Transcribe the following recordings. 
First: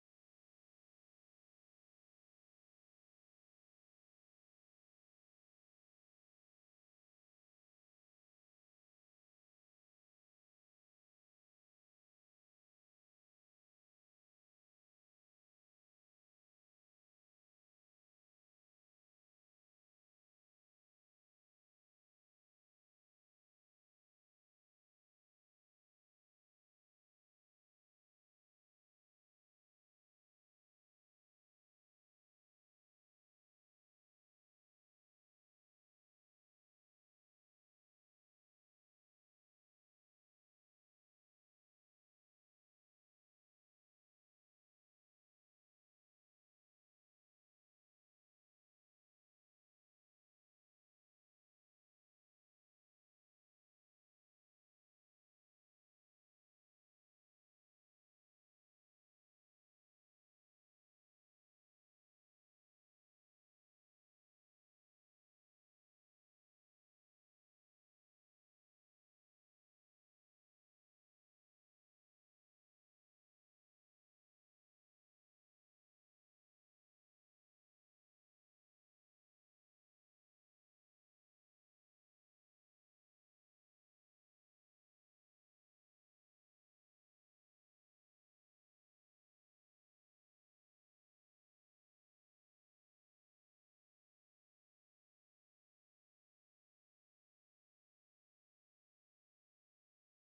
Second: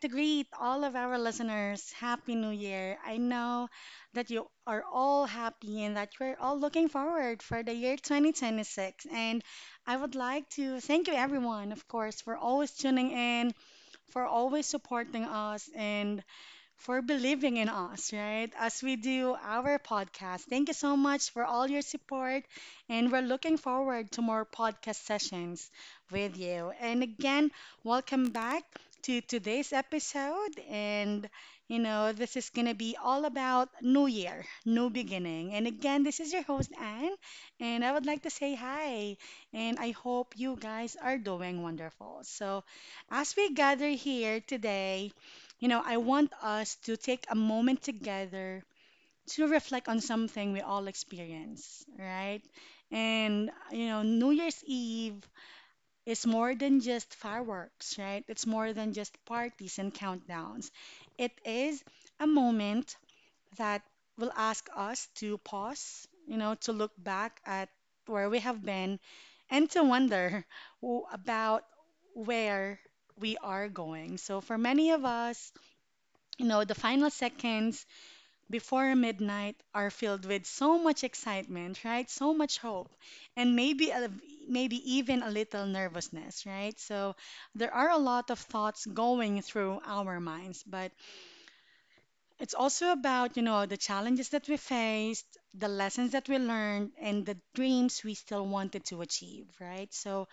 to greet all of our listeners. Happy New Year. I know that you are all happy and that you're all looking forward for the year 2026. And I would like to thank you, everyone, of course, for always tuning in, for always supporting us, and for believing in us, right? As we do our podcast. Thank you so much for all your support. And we're looking forward to more podcast sessions with you. And again, welcome back to today's episode. And, you know, this is going to be all about New Year, New Beginning. And again, this is your host, Anne. And I would like to say hi. And I hope you guys are doing wonderful. So, as we gather here today, you know, I want us to take a moment together to reflect on something we all experience, right? And, you know, New Year's Eve is more than just fireworks, right? It's more than just parties and countdowns. It is a moment that will ask us to pause, you know, to look back at where we have been and to wonder about where we are going. So, for many of us, you know, the final seconds before midnight are filled with so much excitement, right? So much hope, and maybe even a little nervousness, right? So there are a lot of thoughts going through our minds, but it's also about, you know, the challenges that we faced, the lessons that we learned, and the dreams we still wanted to achieve, right? So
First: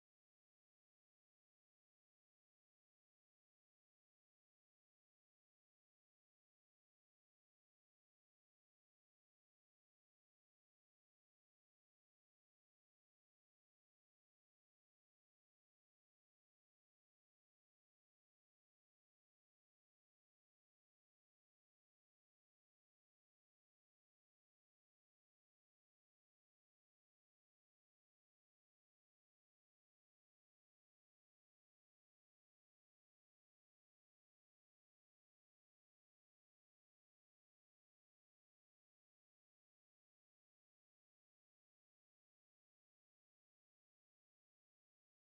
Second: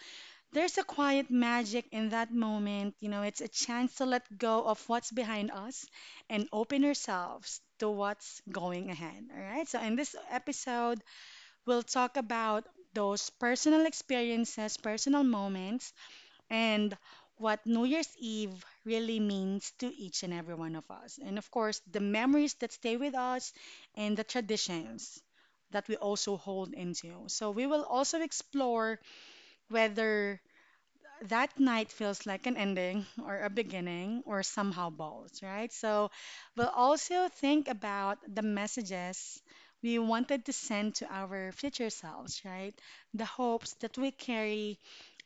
there's a quiet magic in that moment. You know, it's a chance to let go of what's behind us and open ourselves to what's going ahead. All right. So, in this episode, we'll talk about those personal experiences, personal moments, and what New Year's Eve really means to each and every one of us. And of course, the memories that stay with us and the traditions that we also hold into. So, we will also explore whether that night feels like an ending or a beginning or somehow both, right? So we'll also think about the messages we wanted to send to our future selves, right? The hopes that we carry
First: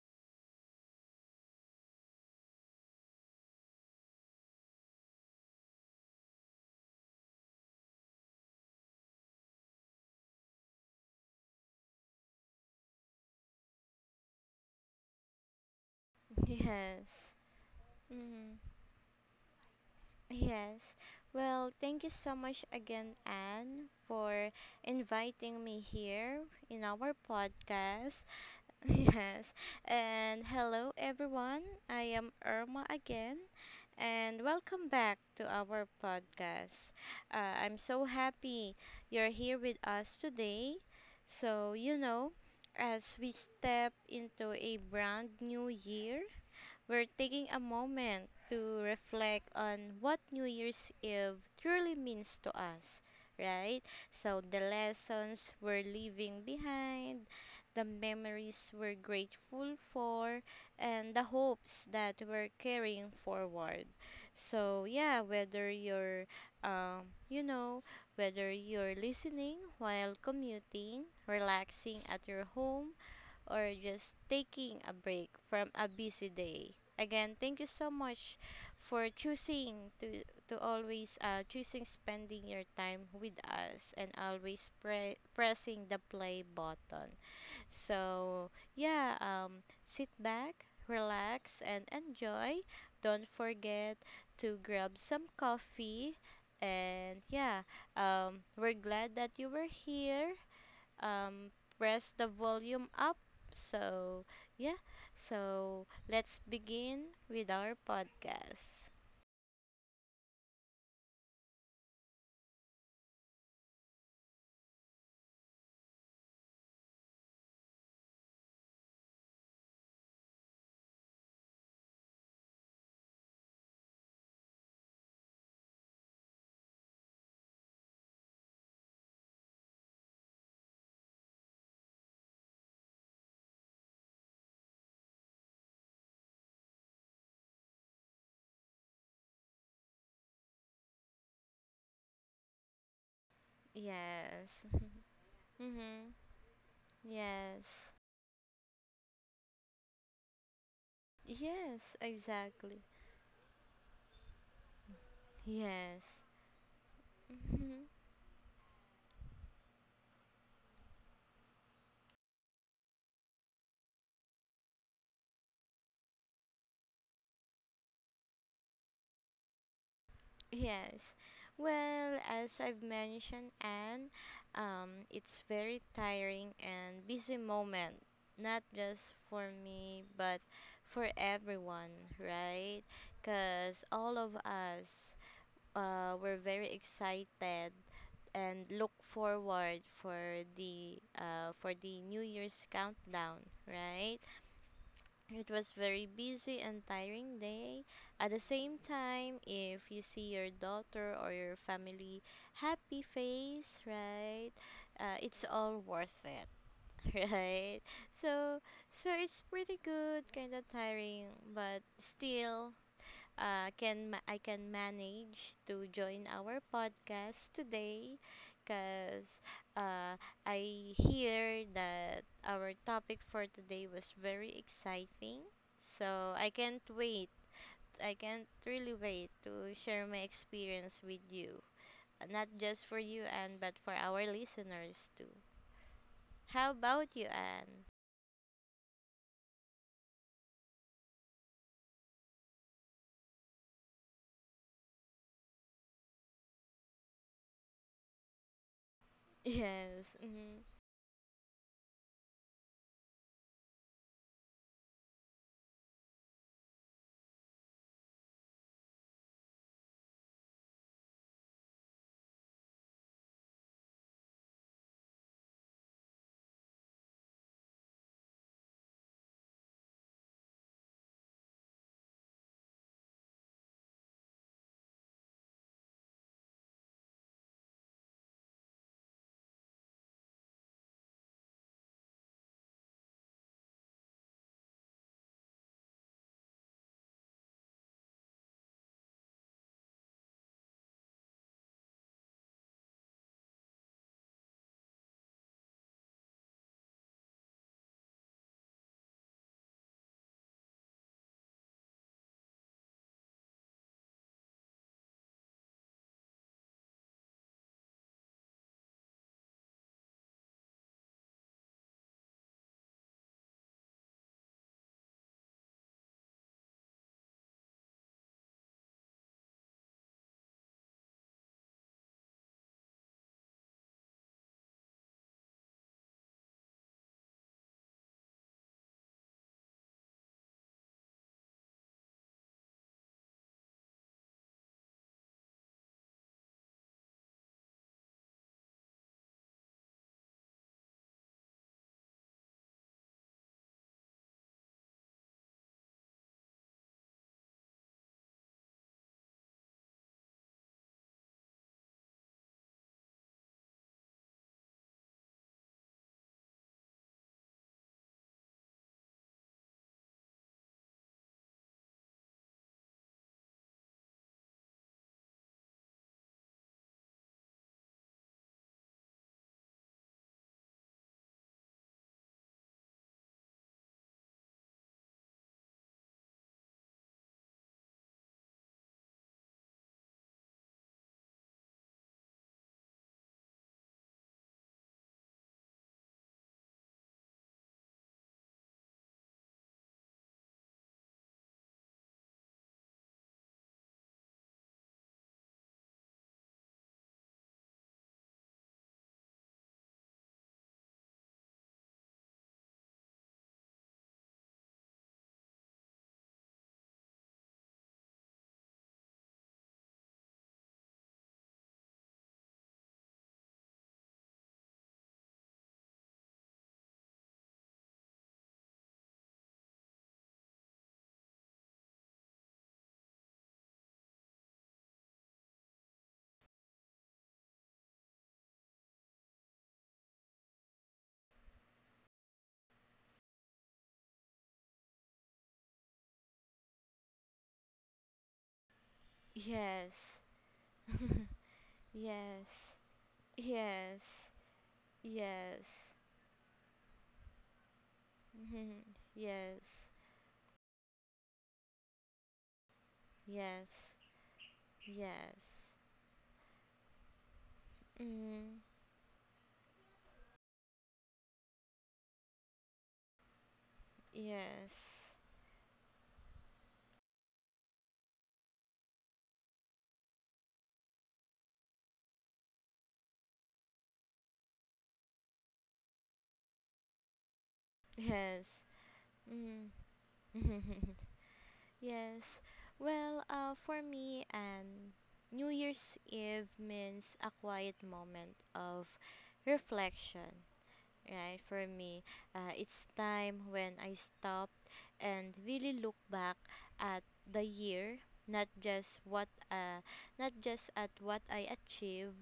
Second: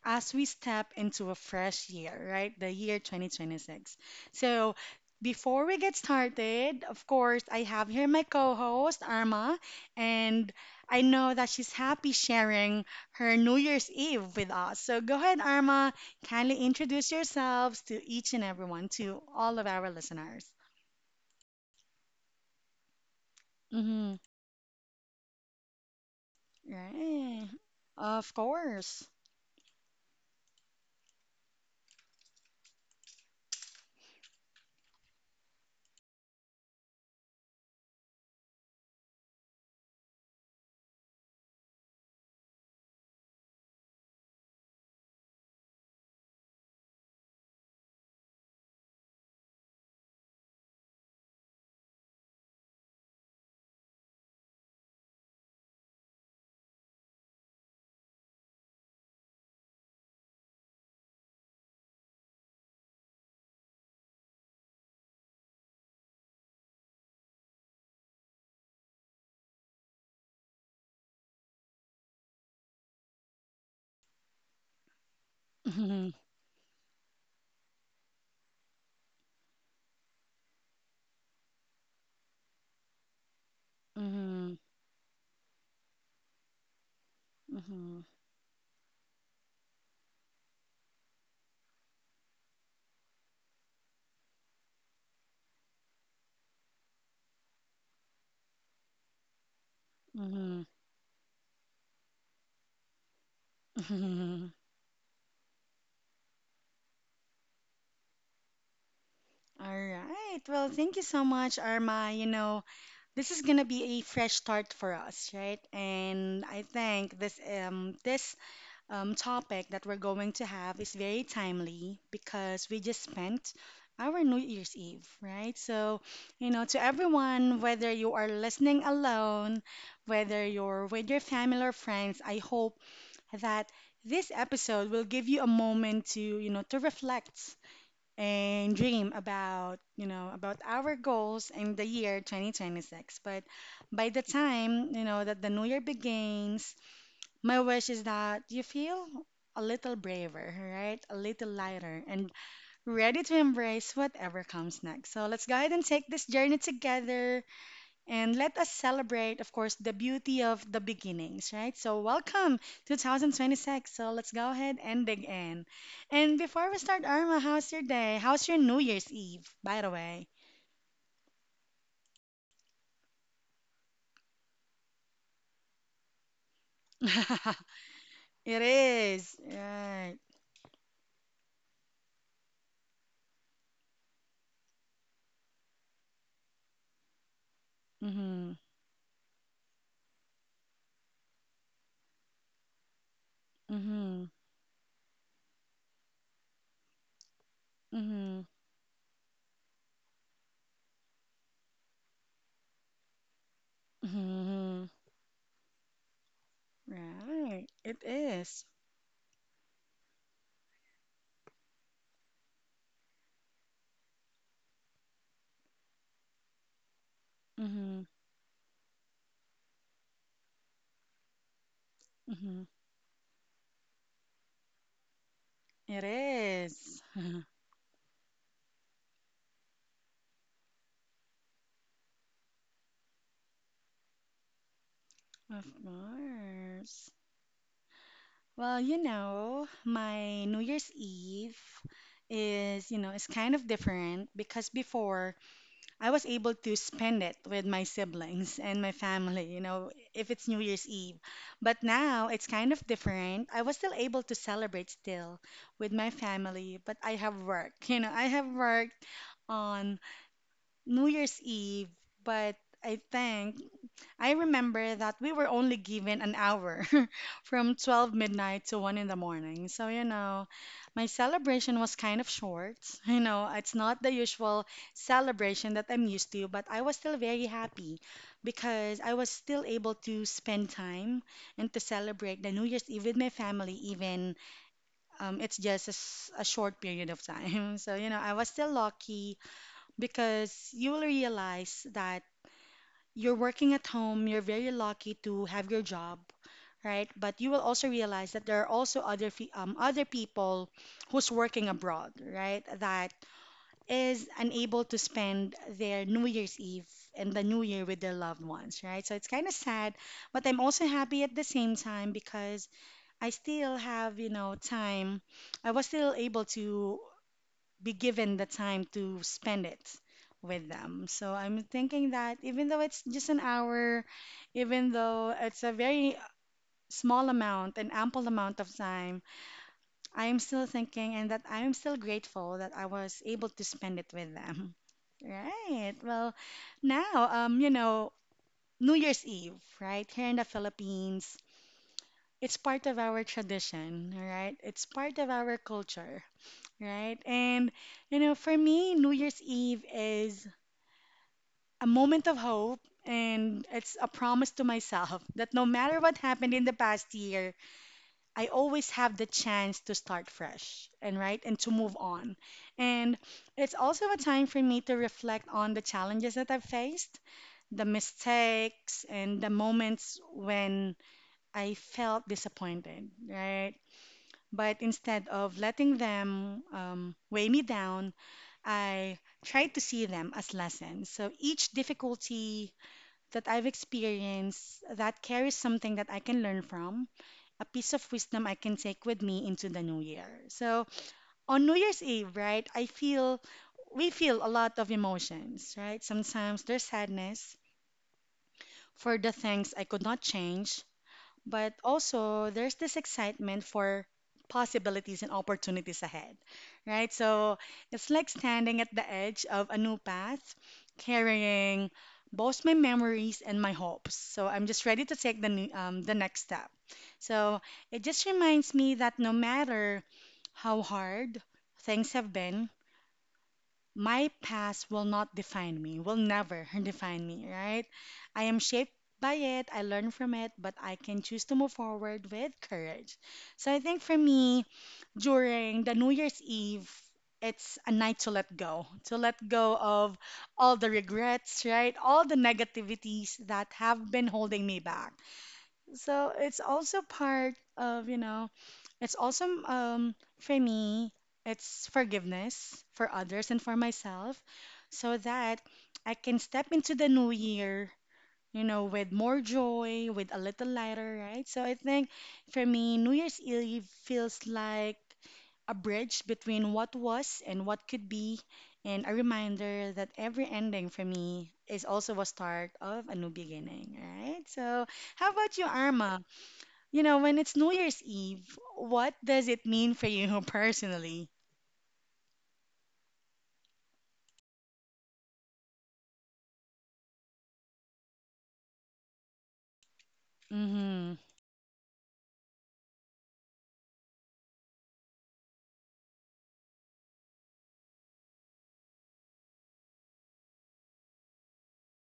as we step into a fresh year, right? The year 2026. So, before we get started, of course, I have here my co host, Arma, and I know that she's happy sharing her New Year's Eve with us. So, go ahead, Arma, kindly introduce Yes. yourselves to each and Mm, everyone, to all of our listeners. yes. Well, thank you so much again, Anne, Mm-hmm. for inviting me here in our Right. podcast. Of course. Yes. And hello, everyone. I am Irma again, and welcome back to our podcast. I'm so happy you're here with us today. So, as we step into a brand new year, we're taking a moment to reflect on what New Year's Eve truly means to us, right? So, the lessons we're leaving behind, the memories we're grateful for, and the hopes that we're carrying forward. So, yeah, um, you know, whether you're listening while commuting, relaxing at your home, or just taking a break from a Mm-hmm. busy day. Again, thank you so much for choosing to always choosing spending your time with us and Mm-hmm. always pressing the play button. So, yeah, sit back, relax and enjoy. Don't forget to grab some coffee, and yeah, we're glad that you were here, Mm-hmm. um, press the volume up. So, Mm-hmm. yeah. So, let's begin with our podcast. All right. Well, thank you so much, Arma. You know, this is gonna be a fresh start for us, right? And I think this topic that we're going to have is very timely because we just spent our New Year's Eve, right? So, you know, to everyone, whether you are listening alone, whether you're with your family or friends, I hope that this episode will give you a moment to, you know, to reflect and dream about, you know, about our goals in the year 2026. But by the Yes. time, you know, that the new year Mm-hmm. begins, my wish Yes. is that you feel a little braver, right? A little Yes, lighter and exactly. ready to embrace whatever comes next. So let's go ahead and Yes. take this journey together Mhm. and let us celebrate, of course, the beauty of the beginnings, right? So, welcome 2026. So, let's go ahead and dig in. And before we start, Arma, how's your day? How's your New Year's Eve, by the way? Yes. Well, as I've mentioned, and it's very tiring and busy moment, It not just is, for me, right. but for everyone, right? Because all of us, we're very excited Mm-hmm. and look forward for the New Year's countdown, right? Mm-hmm. It was very busy and tiring day. At the Mm-hmm. same time, if you see your daughter or your family happy face, right? Mm-hmm. It's all worth it, Right. right? It So is. so it's pretty good, kind of tiring, but still, I can manage to join our podcast Mm-hmm. today, because uh, I hear that Mm-hmm. our topic for today was very exciting. So It I can't is. wait. I can't really wait to share my experience with you. Not just for you, Anne, but for our listeners too. Of How course. about you, Anne? Well, you know, my New Year's Eve is, you know, is kind of different because before I was able to spend it with my siblings and my family, you know, Yes. if it's Mhm. New Year's Eve. But now it's kind of different. I was still able to celebrate still with my family, but I have work. You know, I have worked on New Year's Eve, but I think I remember that we were only given an hour from 12 midnight to 1 in the morning. So, you know, my celebration was kind of short. You know, it's not the usual celebration that I'm used to, but I was still very happy because I was still able to spend time and to celebrate the New Year's Eve with my family, even it's just a short period of time. So, you know, I was still lucky because you will realize that you're working at home, you're very lucky to have your job, right? But you will also realize that there are also other other people who's working abroad, right? That is unable to spend their New Year's Eve and the New Year with their loved ones, right? So it's kind of sad, but I'm also happy at the same time because I still have, you know, time. I was still able to be given the time to spend it with them. So I'm thinking that even though it's just an hour, even though it's a very small amount, an ample amount of time, I am still thinking and that I am still grateful that I was able to spend it with them. Right. Well, now, you know, New Year's Eve, right? Here in the Philippines, it's part of our tradition, all right? It's part of our culture, right? And you know, for me, New Year's Eve is a moment of hope and it's a promise to myself that no matter what happened in the past year, I always have the chance to start fresh and right and to move on. And it's also a time for me to reflect on the challenges that I've faced, the mistakes and the moments when I felt disappointed, right? But instead of letting them weigh me down, I tried to see them as lessons. So each difficulty that I've experienced that carries something that I can learn from, a piece of wisdom I can take with me into the new year. So on New Year's Eve, right, I feel we feel a lot of emotions, right? Sometimes there's sadness for the things I could not change, but also there's this excitement for possibilities and opportunities ahead, right? So it's like standing at the edge of a new path, carrying both my memories and my hopes. So I'm just ready to take the next step. So it just reminds me that no matter how hard things have been, my past will not define me, will never define me, right? I am shaped by it, I learn from it, but I can choose to move forward with courage. So I think for me, during the New Year's Eve, it's a night to let go Yes. of all the regrets, right? All the Yes. negativities that Yes. have been holding me back. Yes. So it's also part of, you know, it's also Yes, for me, it's forgiveness for others and yes, for myself so yes. that I can step into the new year, Mm, you know, with more joy, with a little lighter, right? So I think for me, New Year's Eve feels like yes, a bridge between what was and what could be, and a reminder that every ending for me is also a start of a new beginning, right? So, how about you, Arma? You know, when it's New Year's yes. Eve, what does Mm. it mean for you personally? Yes. Well, for me, and New Year's Eve means a quiet moment of reflection, Mm-hmm. right? For me, it's time when I stopped and really look back at the year, not just what uh, not just at what I achieve,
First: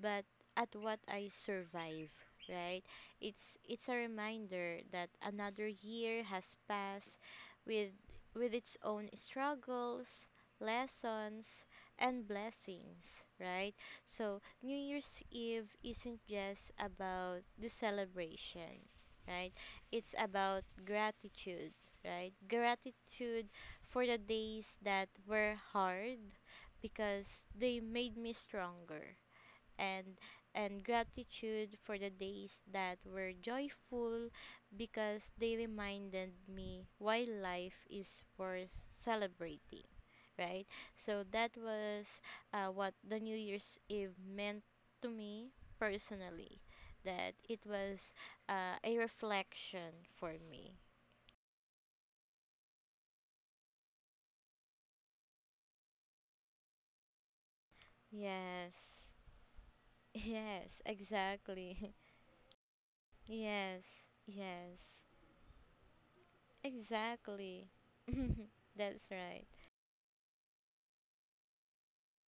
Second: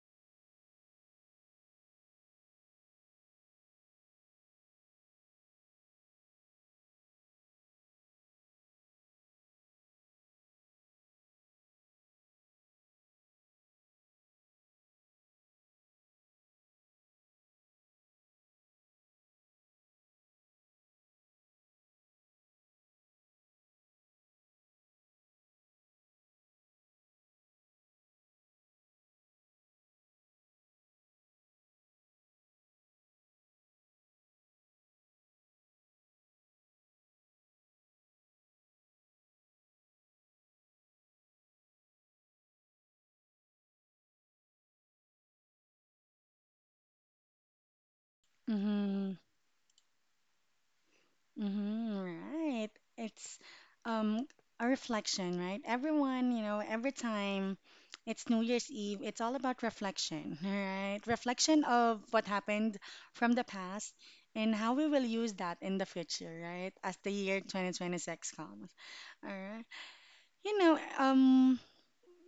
but at what I survive, right? It's a reminder that another year has passed with with its own struggles, lessons, and blessings, right? So New Year's Eve isn't just about the celebration, right? It's about gratitude, right? Gratitude for the days that were hard because they made me stronger, and and gratitude for the days that were joyful because they reminded me why life is worth celebrating, right. So that was what the New Year's Eve meant to me personally, that it was a Mm-hmm. reflection for me. Mm-hmm. Right. It's um a reflection, right? Everyone, you know, every time it's New Year's Eve, Yes. it's all about reflection, Yes, right? Reflection exactly. of what happened from the past Yes, and how we yes, will use that in the future, right? As the year exactly. 2026 comes. That's All right. right. You know,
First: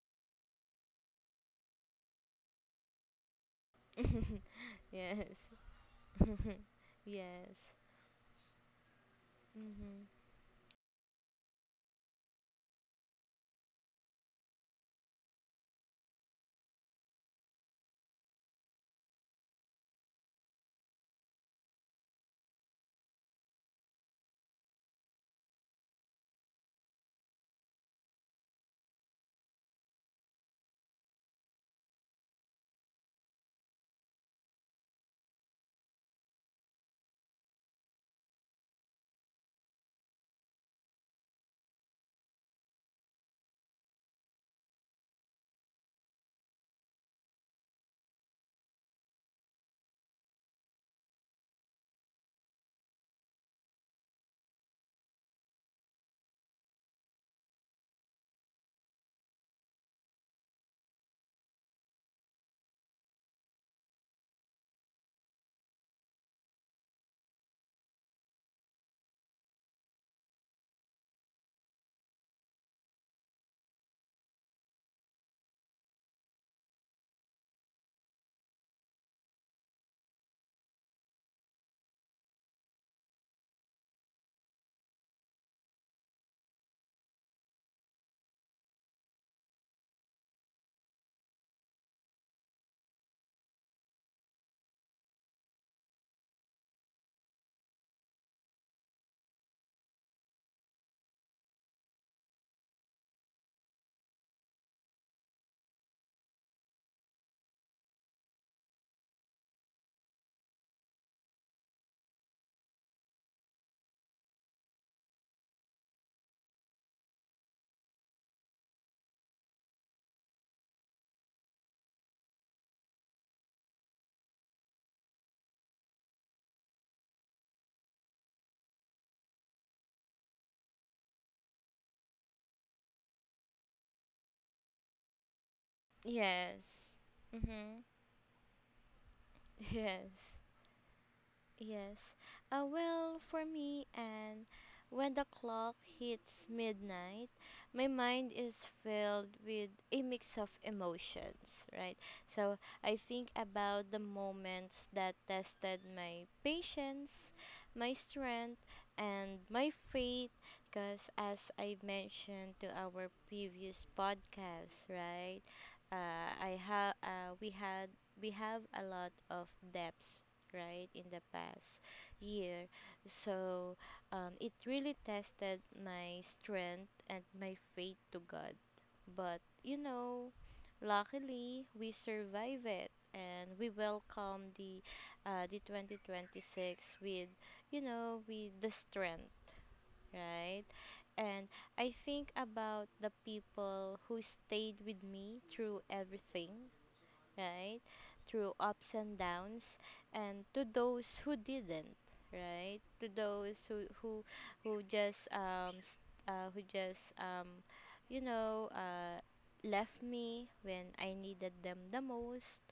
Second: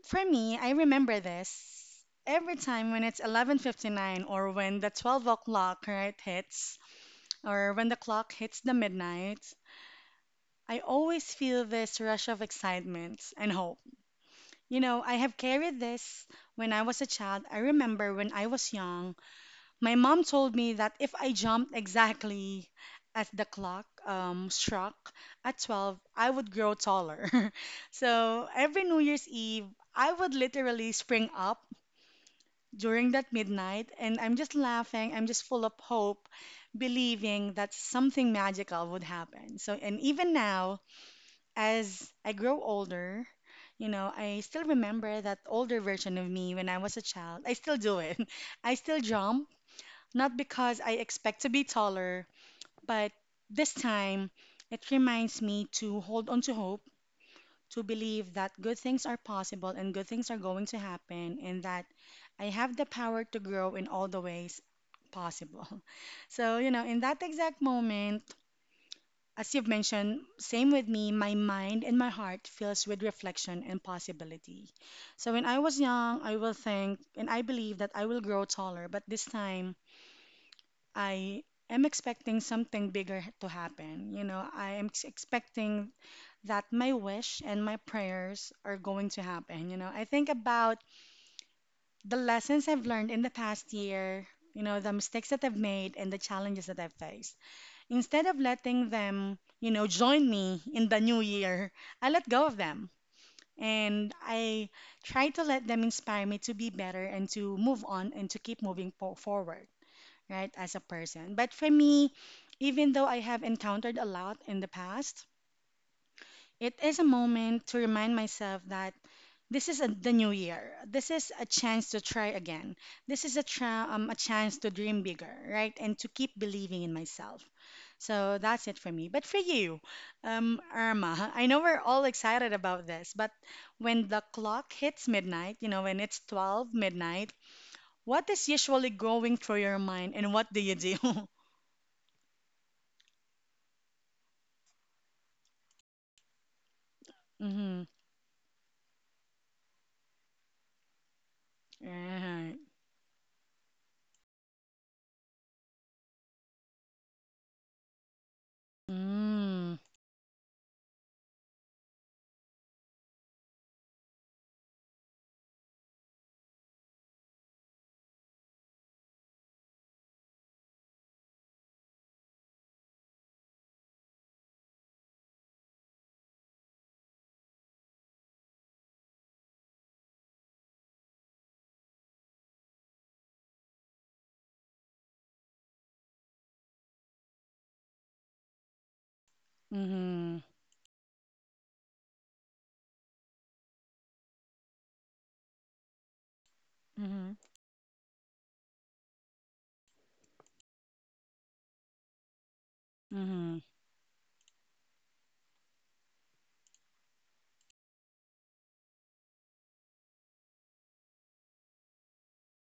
for me, I remember this. Every time when it's 11:59 or when the Yes. 12 o'clock right hits Yes. or when the clock hits the midnight, Mhm. I always feel this rush of excitement and hope. You know, I have carried this when I was a child. I remember when I was young, my mom told me that if I jumped exactly as the clock struck at 12, I would grow taller. So every New Year's Eve, I would literally spring up during that midnight, and I'm just laughing. I'm just full of hope, believing that something magical would happen. So, and even now, as I grow older, you know, I still remember that older version of me when I was a child. I still do it. I still jump, not because I expect to be taller, but this time it reminds me to hold on to hope to believe that good things are possible and good things are going to happen and that I have the power to grow in all the ways possible. So, in that exact moment, as you've mentioned, same with me, my mind and my heart fills with reflection and possibility. So when I was young, I will think and I believe that I will grow taller, but this time I am expecting something bigger to happen. You know, I am expecting that my wish and my prayers are going to happen. I think about the lessons I've learned in the past year, the mistakes that I've made and the challenges that I've faced. Instead of letting them, join me in the new year, I let go of them. And I try to let them inspire me to be better and to move on and to keep moving forward, right, as a person. But for me, even though I have encountered a lot in the past, it is a moment to remind myself that the new year. This is a chance to try again. This is a, tra- A chance to dream bigger, right? And to keep believing in myself. So that's it for me. But for you, Irma, I know we're all excited about this, but when the clock hits midnight, you know, when it's 12 Yes. midnight, Mhm. what is usually going through your mind and Yes. what do you do? Yes. Well, for me, and when the clock hits midnight, Mm-hmm. my mind is filled with a mix of emotions, right? Right. So I think about the moments that tested my patience, my strength, and my Mm-hmm. faith, because as I mentioned to our previous podcast, right? I have we had we have a lot of depths, right, in the past year. So it really tested my strength and my faith to God, but luckily we survive it and we welcome the 2026 with you know with the strength, Mm-hmm. right. And I think about the people who stayed with me through everything, Mm-hmm. right? Through ups and downs, and to those who didn't, right? To Mm-hmm. those who just you know uh left me when I needed them the most,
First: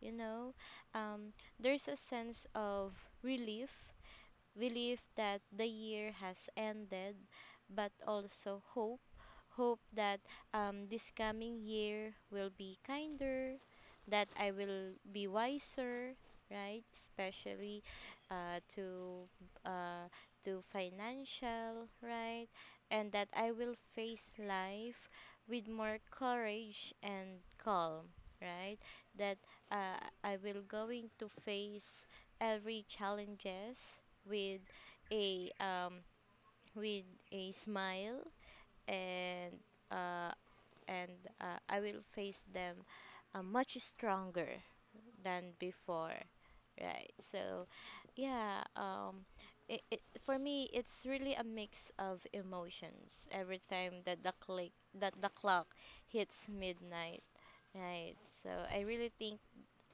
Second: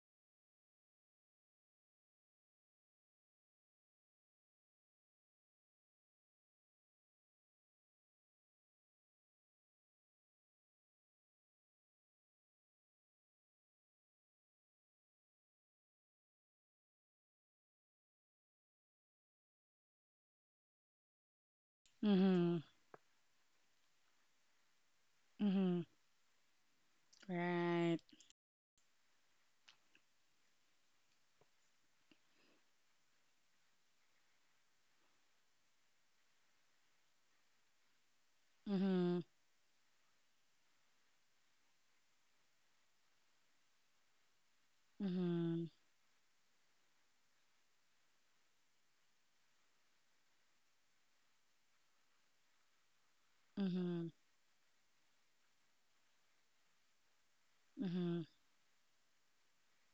you know. Um, there's a sense of relief belief that the year has ended, but also hope. Hope that this coming year will be kinder, that I will be wiser, right? Especially uh, to uh, to financial, right? Mhm. And that I will face life with Mhm. more courage and Right. calm, right? That I will going to face every challenges with a um, with a smile, Mhm. and uh, and I will face them much stronger than Mhm. before, right. So yeah, for me it's really a mix of emotions every time Mhm. that the click that the clock hits midnight, right. Mhm. So I really think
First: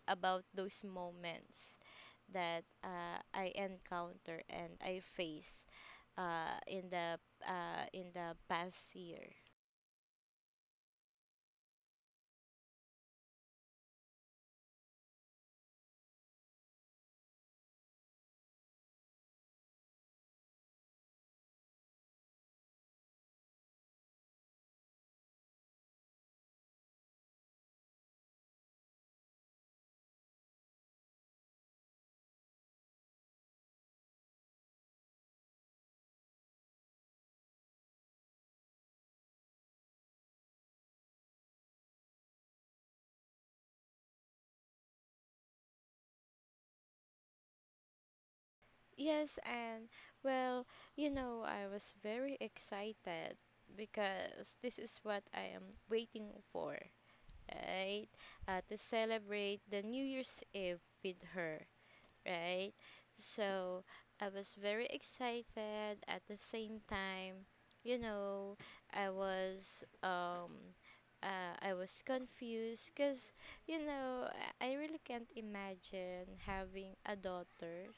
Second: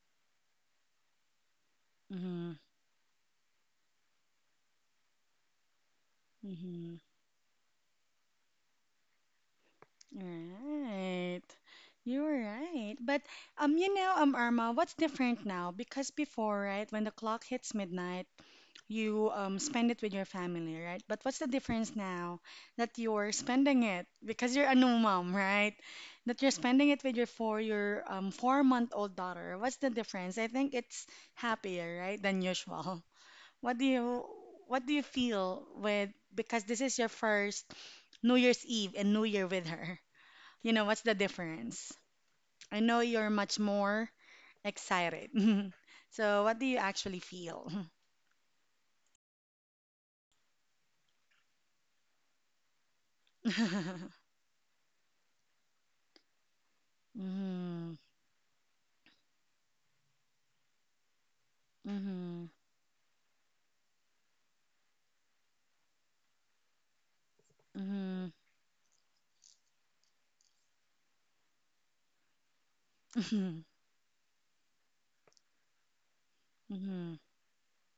about those moments Mhm. that I encounter and I face uh, in Mhm. the in the past year. Right. You're right. But Irma, what's different now? Because before, right, when the clock hits midnight, you spend it with your family, right? But what's the difference now that you're spending it because you're a new mom, right? That you're spending it with your 4-month old daughter. What's the difference? I think it's happier, right, than usual. What do you what do you feel with because this is your first New Year's Eve and New Year with her? You know, what's the difference? I know you're much more excited. So what do you actually feel? Yes, and well, I was very excited because this is what I am waiting for, Mm-hmm. right? To celebrate the New Year's Eve with her, Mm-hmm. right? So I was very excited at the same time. You Mm-hmm. know, I was um I was confused, cuz you know, I I really can't imagine having Mm-hmm. a daughter,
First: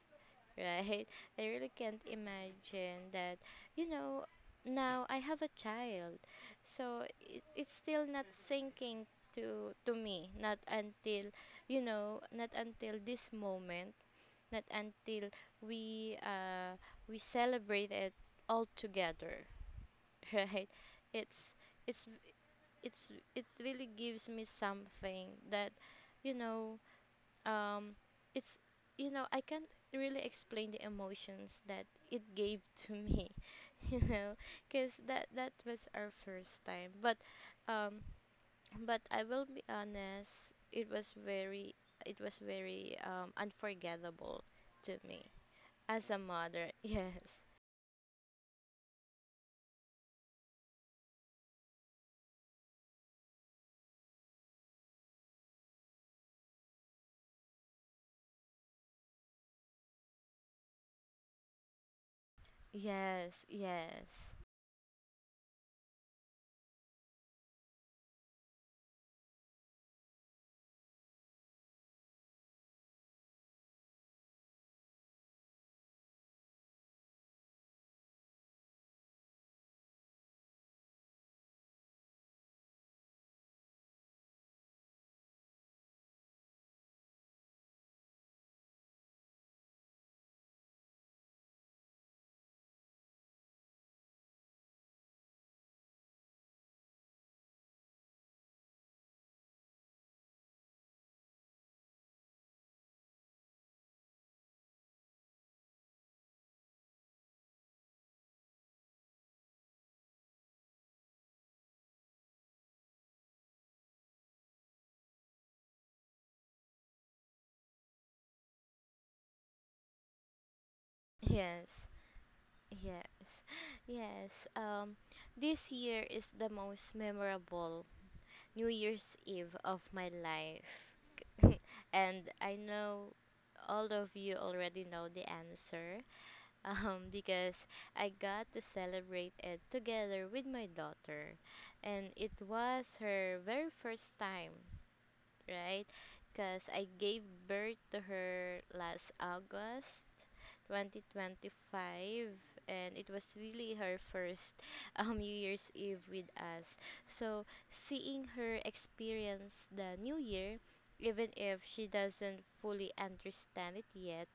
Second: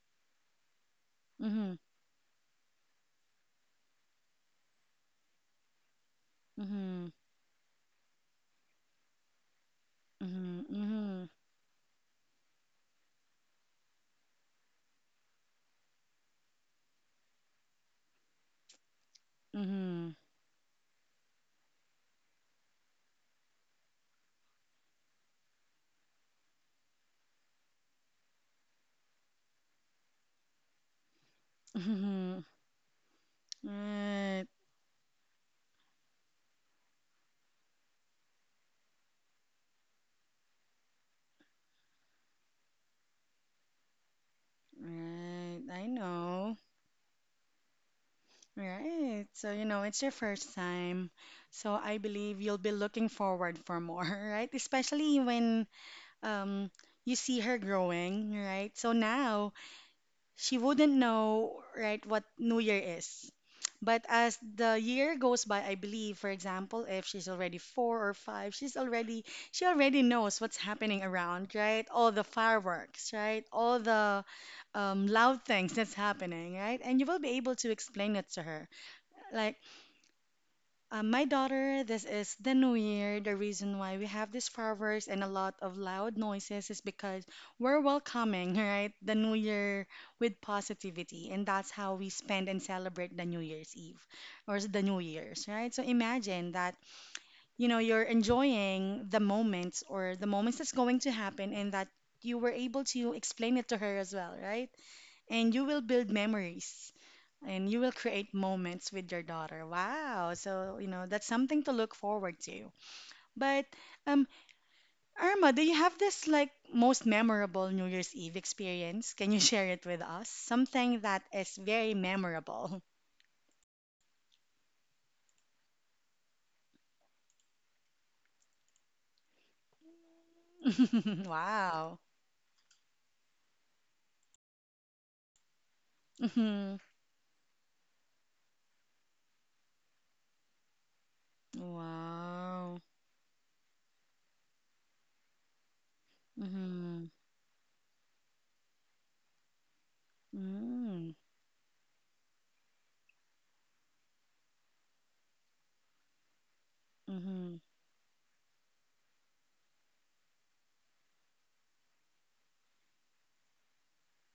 right? I really Mm-hmm. can't imagine that, you know, now I have a child. So Mm-hmm. it's still not sinking to me, not Mm-hmm. Mm-hmm. until, not until this moment, not until we uh, we celebrate it all together, Mm-hmm. right? It's it's it really gives me something that you know um it's you know I can't really explain the emotions that it Mm-hmm. gave to me, you know Right. because that was our first time. But um I will be honest, it was very, unforgettable to me Right. I as a know. mother. Yes, Right. So, you know, it's your first time. So I believe you'll be looking forward for more, right? Especially when um you see her growing, right? So now she wouldn't know, right, what New Year is. yes, But yes, as the year goes by, I believe, for example, if she's already four or five, she already knows what's happening around, right? All the fireworks, right? All the loud things that's happening, right? And you will be able to explain it to her. Like my daughter, this is the new year. The reason why we have these fireworks and a lot of loud noises is because we're welcoming, right? The new year with positivity. And that's how we spend and celebrate the New Year's Eve or the New Year's, right? So imagine that, you know, you're enjoying the moments or the moments that's going to happen and that you were able to explain it to her as well, right? And you will build memories and you will create moments with your daughter. Wow. So, you know, that's something to look forward to. But um Irma, do you have this like most memorable New Year's Eve experience? Can you share it with us? Something that is yes, very memorable. yes, yes. This year is the most memorable New Year's Eve of my life, Wow. and I know all of you already know the answer. Mhm. Because I got to celebrate it together with my daughter, and it Wow. was her very first time, right? Because I Mhm. gave birth to her last August Mm. 2025, and it was really her first, New Year's Eve with us. So Mhm. seeing her experience the New Year, even if she doesn't fully understand it yet,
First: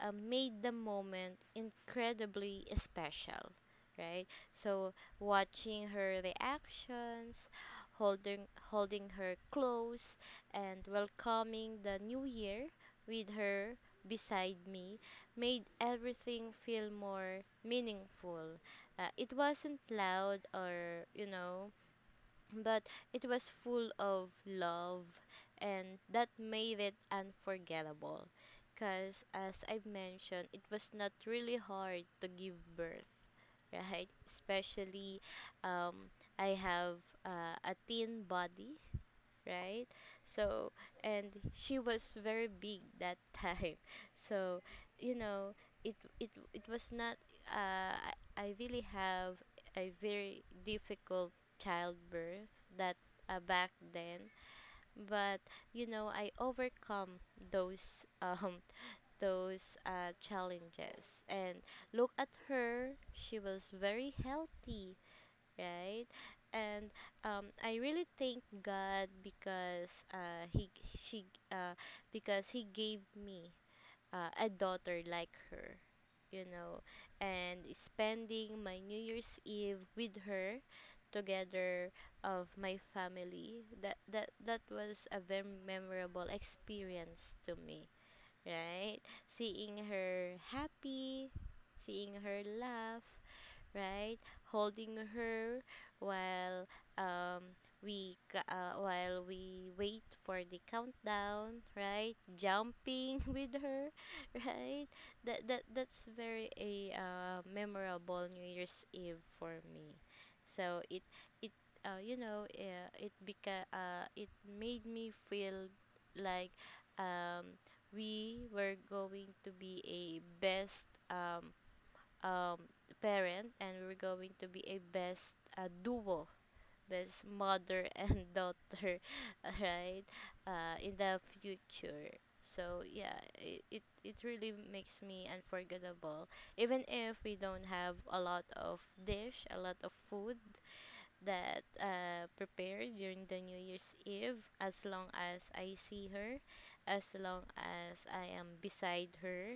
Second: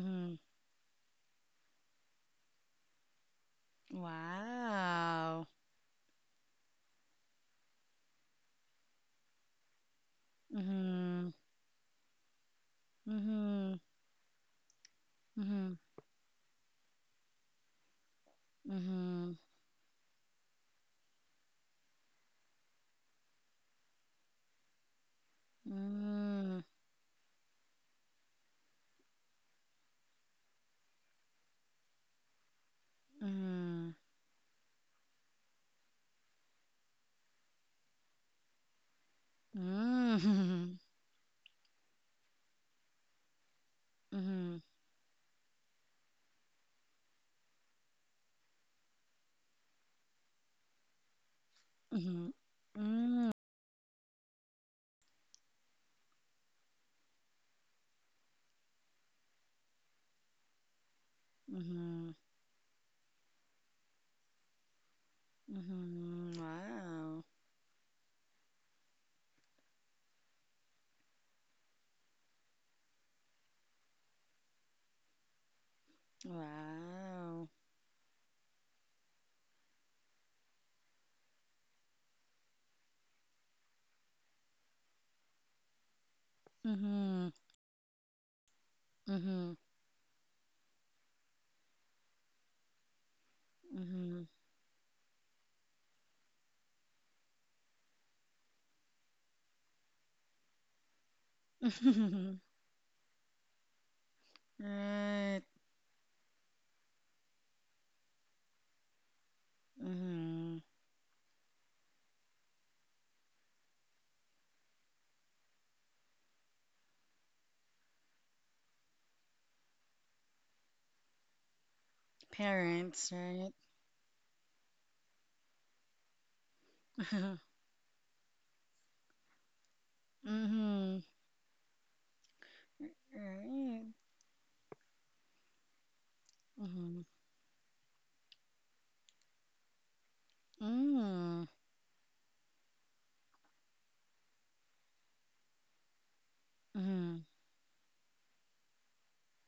made the moment incredibly special, right? So Wow. watching her reactions, holding her close, and Mhm. welcoming the new year with her Mhm. beside me made Mhm. everything feel more meaningful. It Mhm. wasn't loud, or but it was full of love, and that Mm. made it unforgettable, because as I've mentioned, it was not really hard to give birth, Mhm. right, especially, um, I have a thin body, right? So, Mm. and she was very big that time. So, Mhm. you know, it was not, uh I really have a very difficult Mhm. childbirth that, Mm. Back then, but, I overcome those those challenges, and look Mhm. at her, she was very healthy, right? Mhm. And, Wow. I really thank God because he she uh, because he gave me a daughter like her, you know, Wow. and spending my New Year's Eve with her together of my family, that was a very memorable experience Mhm. to me, right, Mhm. seeing her happy, seeing her laugh, right? Mhm. Holding her while um, we wait for the countdown, right? Jumping with her, right? That Right. that that's very a memorable New Year's Eve for me. Mhm. So it you know it beca- it made me feel like, um, we were going to be a best um, Parents, parent, right? and we're going to be a best duo, best mother and daughter, right, in Mhm. the future. So yeah, it, it Right. it really makes me unforgettable, even Mhm. if we don't have a lot of food Mm. that prepared during the New Year's Eve. As long as I see her, as Mhm. long as I am beside her,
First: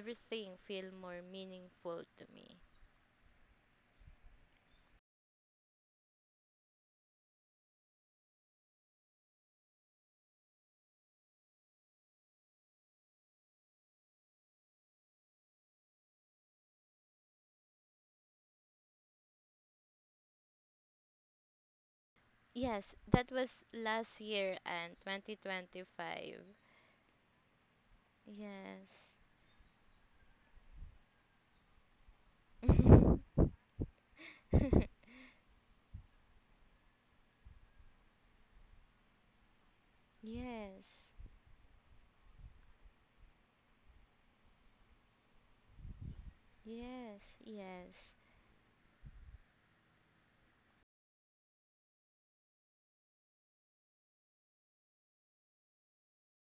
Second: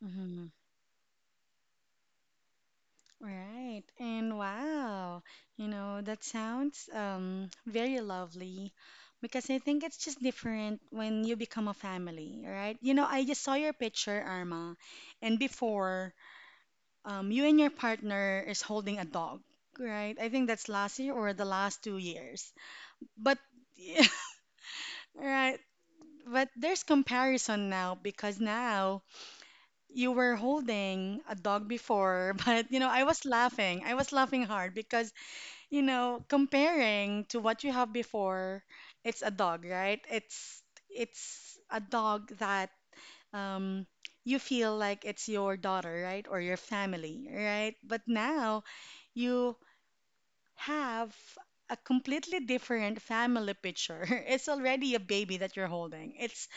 Mhm. feel more meaningful to me. Right. And wow, you know, that sounds very lovely because I think it's just different when you become a family, right? You know, I just saw your picture, Arma, and before, you and your partner is holding a dog, right? I think that's last year or the last 2 years. Yes, that But was last year and right, 2025. but there's comparison now because Yes. now you were holding a dog before, but you know, I was laughing. I was laughing hard because you know, comparing to what you have before, it's a dog, right? Yes. It's a dog that um you feel like it's your daughter, right? Or your Yes. family, right? But Yes. now you have a completely different family picture. It's already a baby that you're holding. It's,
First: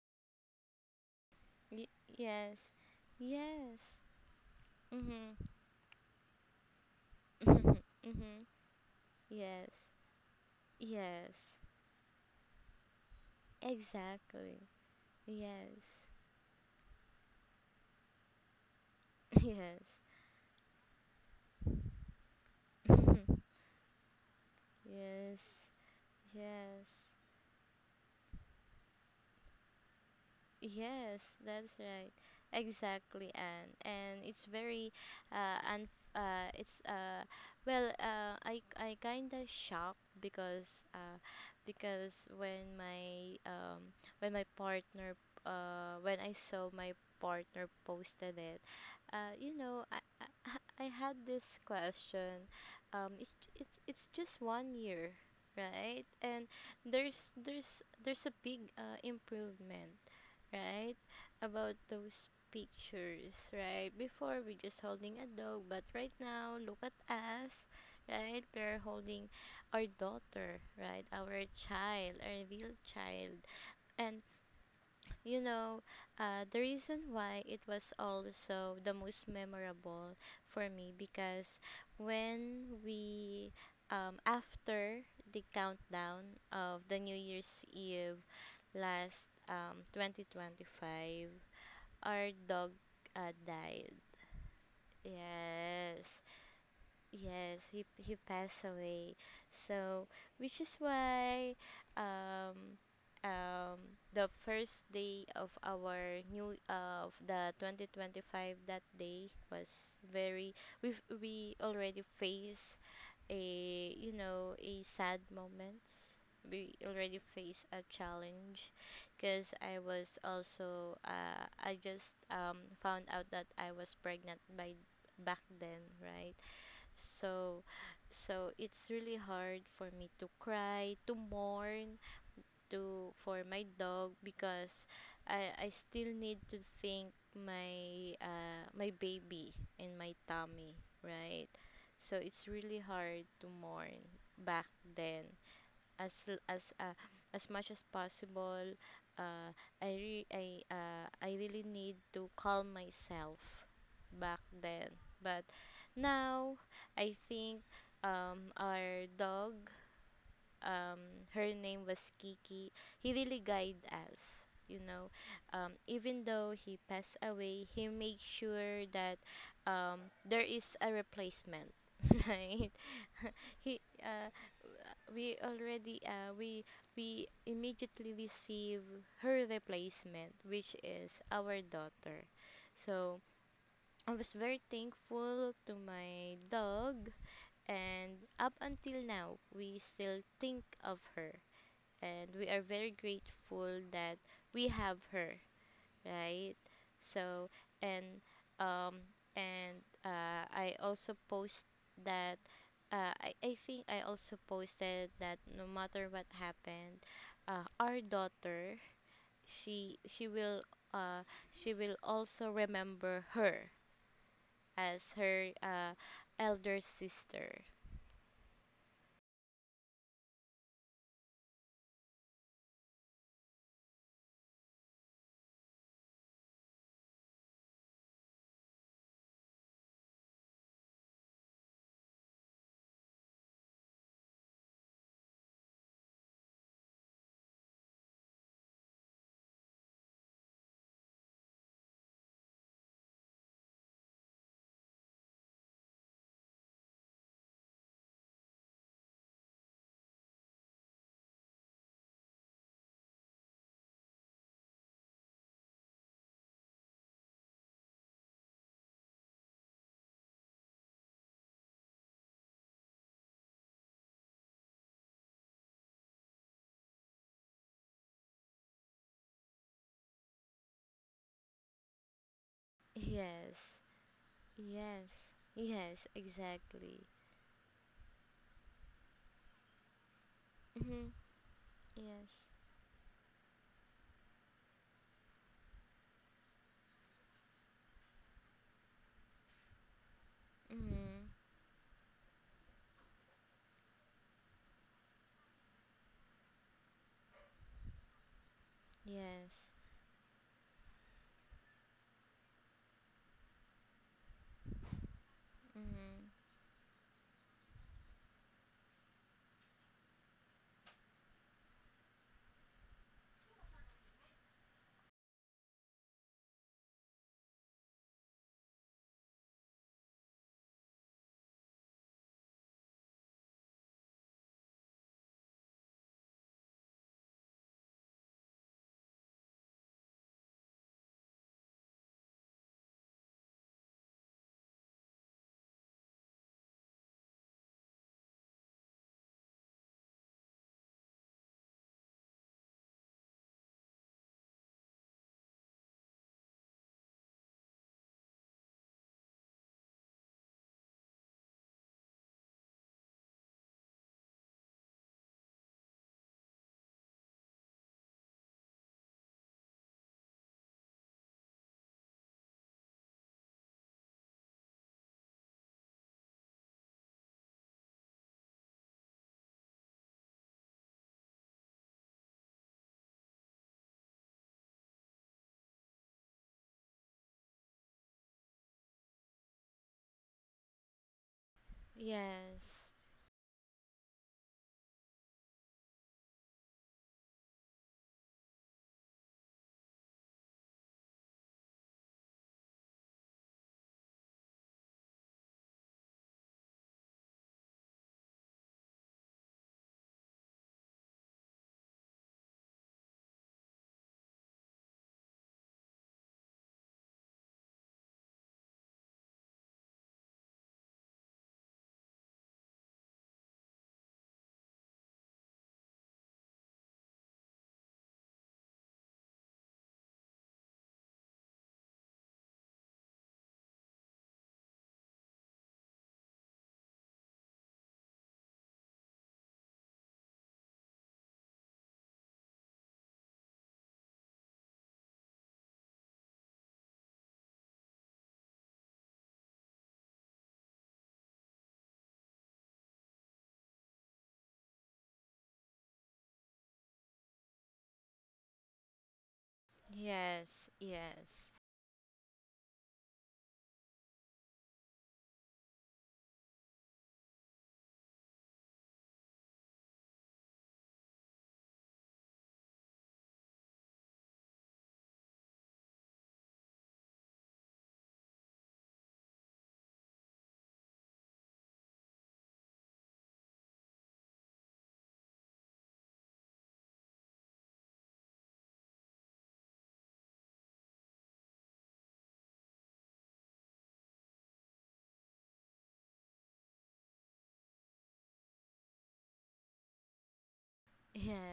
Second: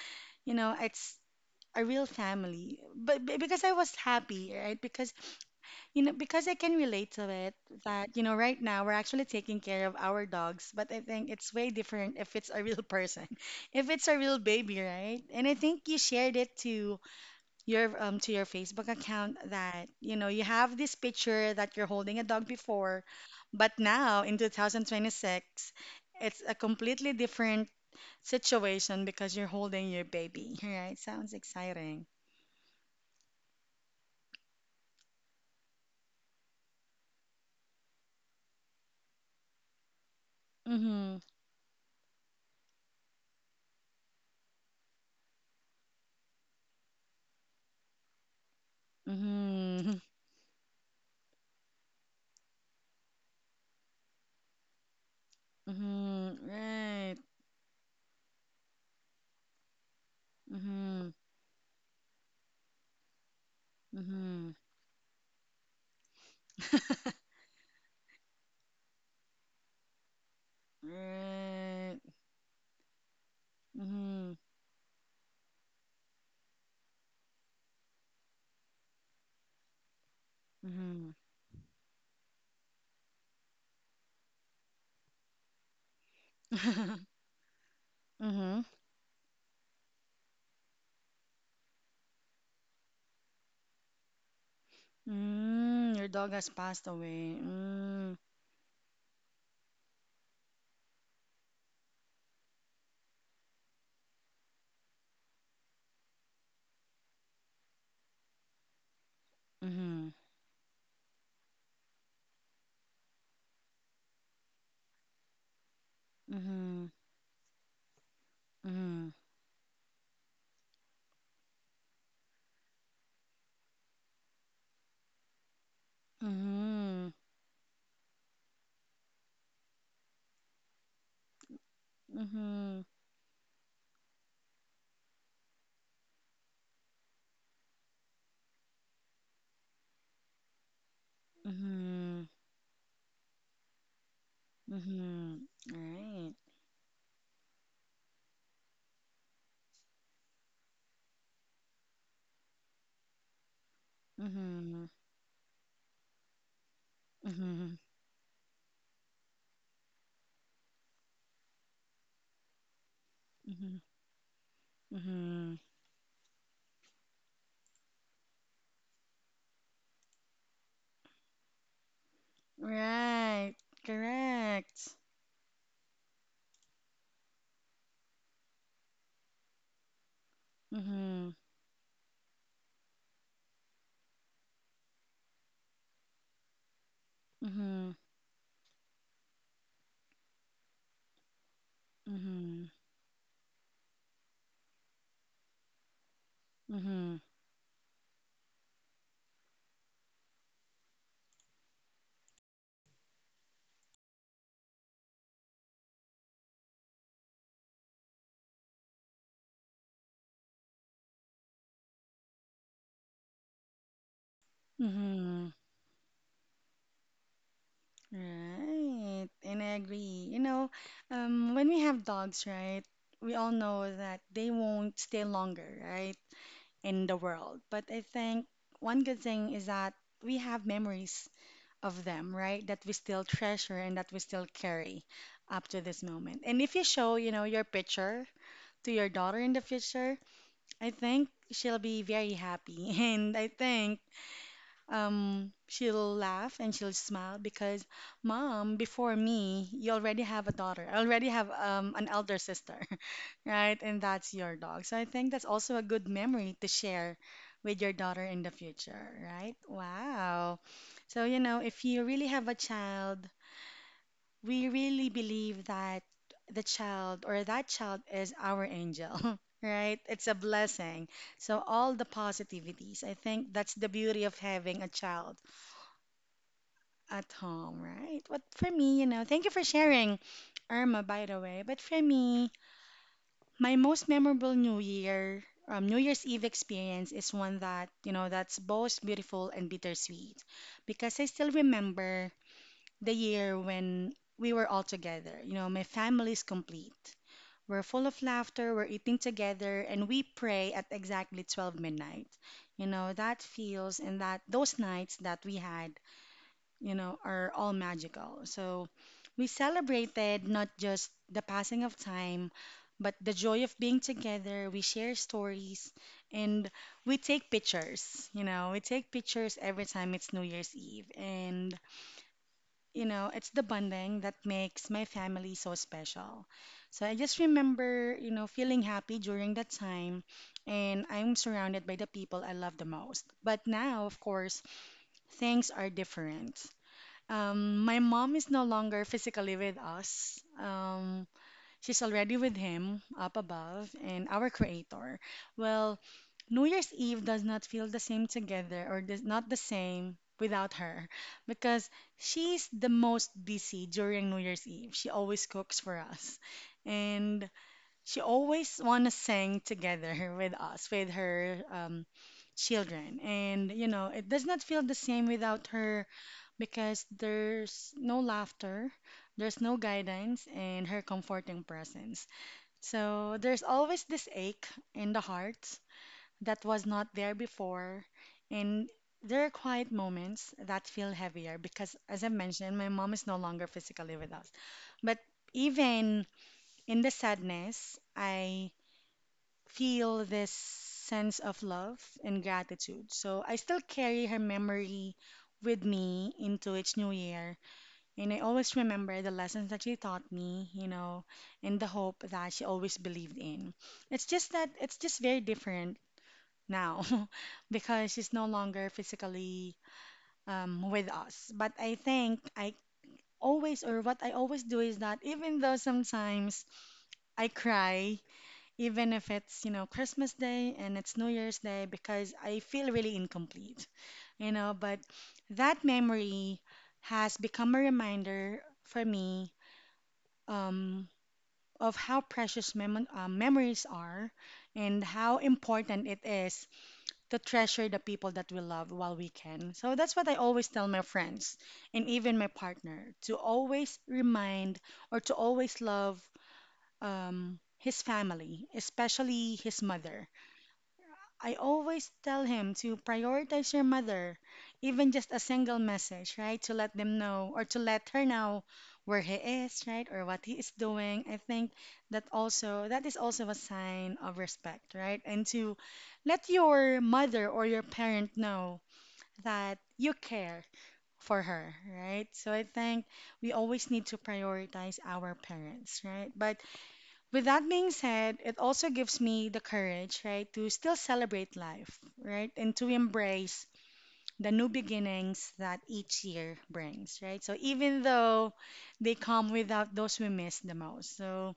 you know, it's a Y- real yes. family. But because I Yes. was happy, right? Because Mhm. you know, because I can relate to it Mhm. that, you know, Mhm. right now we're actually taking Yes. care of our dogs, but I think Yes. it's way different if it's a real person, if it's a real Exactly. baby, right? And I think Yes. you shared it to your Facebook account Yes. that, you know, you have this picture that you're holding a dog before, but now in Yes. 2026, it's a Yes. completely different situation because you're holding your baby, right? Yes, Sounds that's exciting. right. Exactly, and it's very, and it's well, I kinda shocked, Mm-hmm. Because when my partner when I saw my partner posted it, uh, you know, Mm-hmm. I I, I had this question, it's just one year, right? Mm-hmm. And Right. there's a big improvement, right? Mm-hmm. About those pictures, right? Before Mm-hmm. we just holding a dog, but right now look at us, right? We're holding our daughter, right? Our Right. child, our real child. And Mm-hmm. you know, the reason why it was also the most memorable for me, Mm-hmm. because when we after the countdown of the New Year's Eve, Mm-hmm. last 2025, our dog died. Mm, your Yes, dog has passed away. yes, he Mm. passed away. So, which is why, um, um, the first day of our new of the 2025, that day was Mm-hmm. very we already faced a a sad moments, we Mm-hmm. already face a challenge Mm-hmm. because I was also I just found out that I was pregnant by back then, right? So so it's really hard for me to cry, to mourn, Mm-hmm. Mm-hmm. to for my dog because I still need to think my my baby and my tummy, right? So it's really hard to mourn back then. Mm-hmm. Mm-hmm. As Right. l- as uh, as much as possible, uh, I re- I really need to calm myself back Mm-hmm. then. But now I think Mm-hmm. Our dog, her name was Kiki. He really Mm-hmm. guide us, you know. Mm-hmm. Even though he passed away, he made sure that um, there is a replacement, right? Right. He Correct. we already we immediately receive her replacement, which is Mm-hmm. our daughter. So I was very thankful to my dog, Mm-hmm. and up until now, we still think of her and we Mm-hmm. are very grateful that we have her, right? Mm-hmm. So and um and I also post that I think I also posted that no matter what happened, our daughter, she will uh, she will also remember her as Mm-hmm. her elder sister. Right, and I agree. You know, when we have dogs, right, we all know that they won't stay longer, right, in the world. But I think one good thing is that we have memories of them, right, that we still treasure and that we still carry up to this moment. And if you show, you know, your picture to your daughter in the future, I think she'll be very happy. And I think she'll laugh and she'll smile because, Mom, before me, you already have a daughter. I already have an elder sister, right? And that's your dog. So I think that's also a good memory to share with your daughter in the future, right? Wow. So, you know, if you really have a child, we really believe that the child or that child is our angel, right? It's a blessing. So, all the positivities, I think that's Yes, the beauty of having a yes, child yes, exactly. at home, right? But for me, you know, thank you for sharing, Irma, Hmm. by the way. But for Yes. me, my most memorable New Year's Eve experience is one that, you know, that's both beautiful and bittersweet because I Mm-hmm. still remember the year when we were all together. You know, my family is complete. We're full of laughter, we're eating Yes. together, and we pray at exactly 12 midnight. You know, that feels and that those nights that we had Mm-hmm. you know, are all magical. So we celebrated not just the passing of time, but the joy of being together. We share stories and we take pictures. You know, we take pictures every time it's New Year's Eve. And, you know, it's the bonding that makes my family so special. So I just remember, you know, feeling happy during that time. And I'm surrounded by the people I love the most. But now, of course, things are different. My mom is no longer physically with us. She's already with him up above and our creator. Well, New Year's Eve does not feel the same together or does not the same without her because she's the most busy during New Year's Eve. She always cooks for us and she always wanna sing together with us, with her children. And you know, it does not feel the same without her because there's no laughter, there's no guidance, and her comforting presence. So there's always this ache in the heart that was not there before, and there are quiet moments that feel heavier because, as I mentioned, my Yes. mom is no longer physically with us. But even in the sadness, I feel this sense of love and gratitude. So I still carry her memory with me into each new year and I always remember the lessons that she taught me, you know, and the hope that she always believed in. It's just very different now because she's no longer physically with us. But I think I always, or what I always do is that even though sometimes I cry, even if it's, you know, Christmas Day and it's New Year's Day, because I feel really incomplete, you know, but that memory has become a reminder for me um, of how precious memories are and how important it is to treasure the people that we love while we can. So that's what I always tell my friends and even my partner to always remind or to always love his family, especially his mother. Yes. I Yes. always tell him to prioritize your mother, even just a single message, right? To let them know or to let her know where he is, right? Or what he is doing. I think that also that is also a sign of respect, right? And to let your mother or your parent know that you care for her, right? So I think we always need to prioritize our parents, right? But with that being said, it also gives me the courage, right, to still celebrate life, right, and to embrace the new beginnings that each year brings, right? So even though they come without those we miss the most. So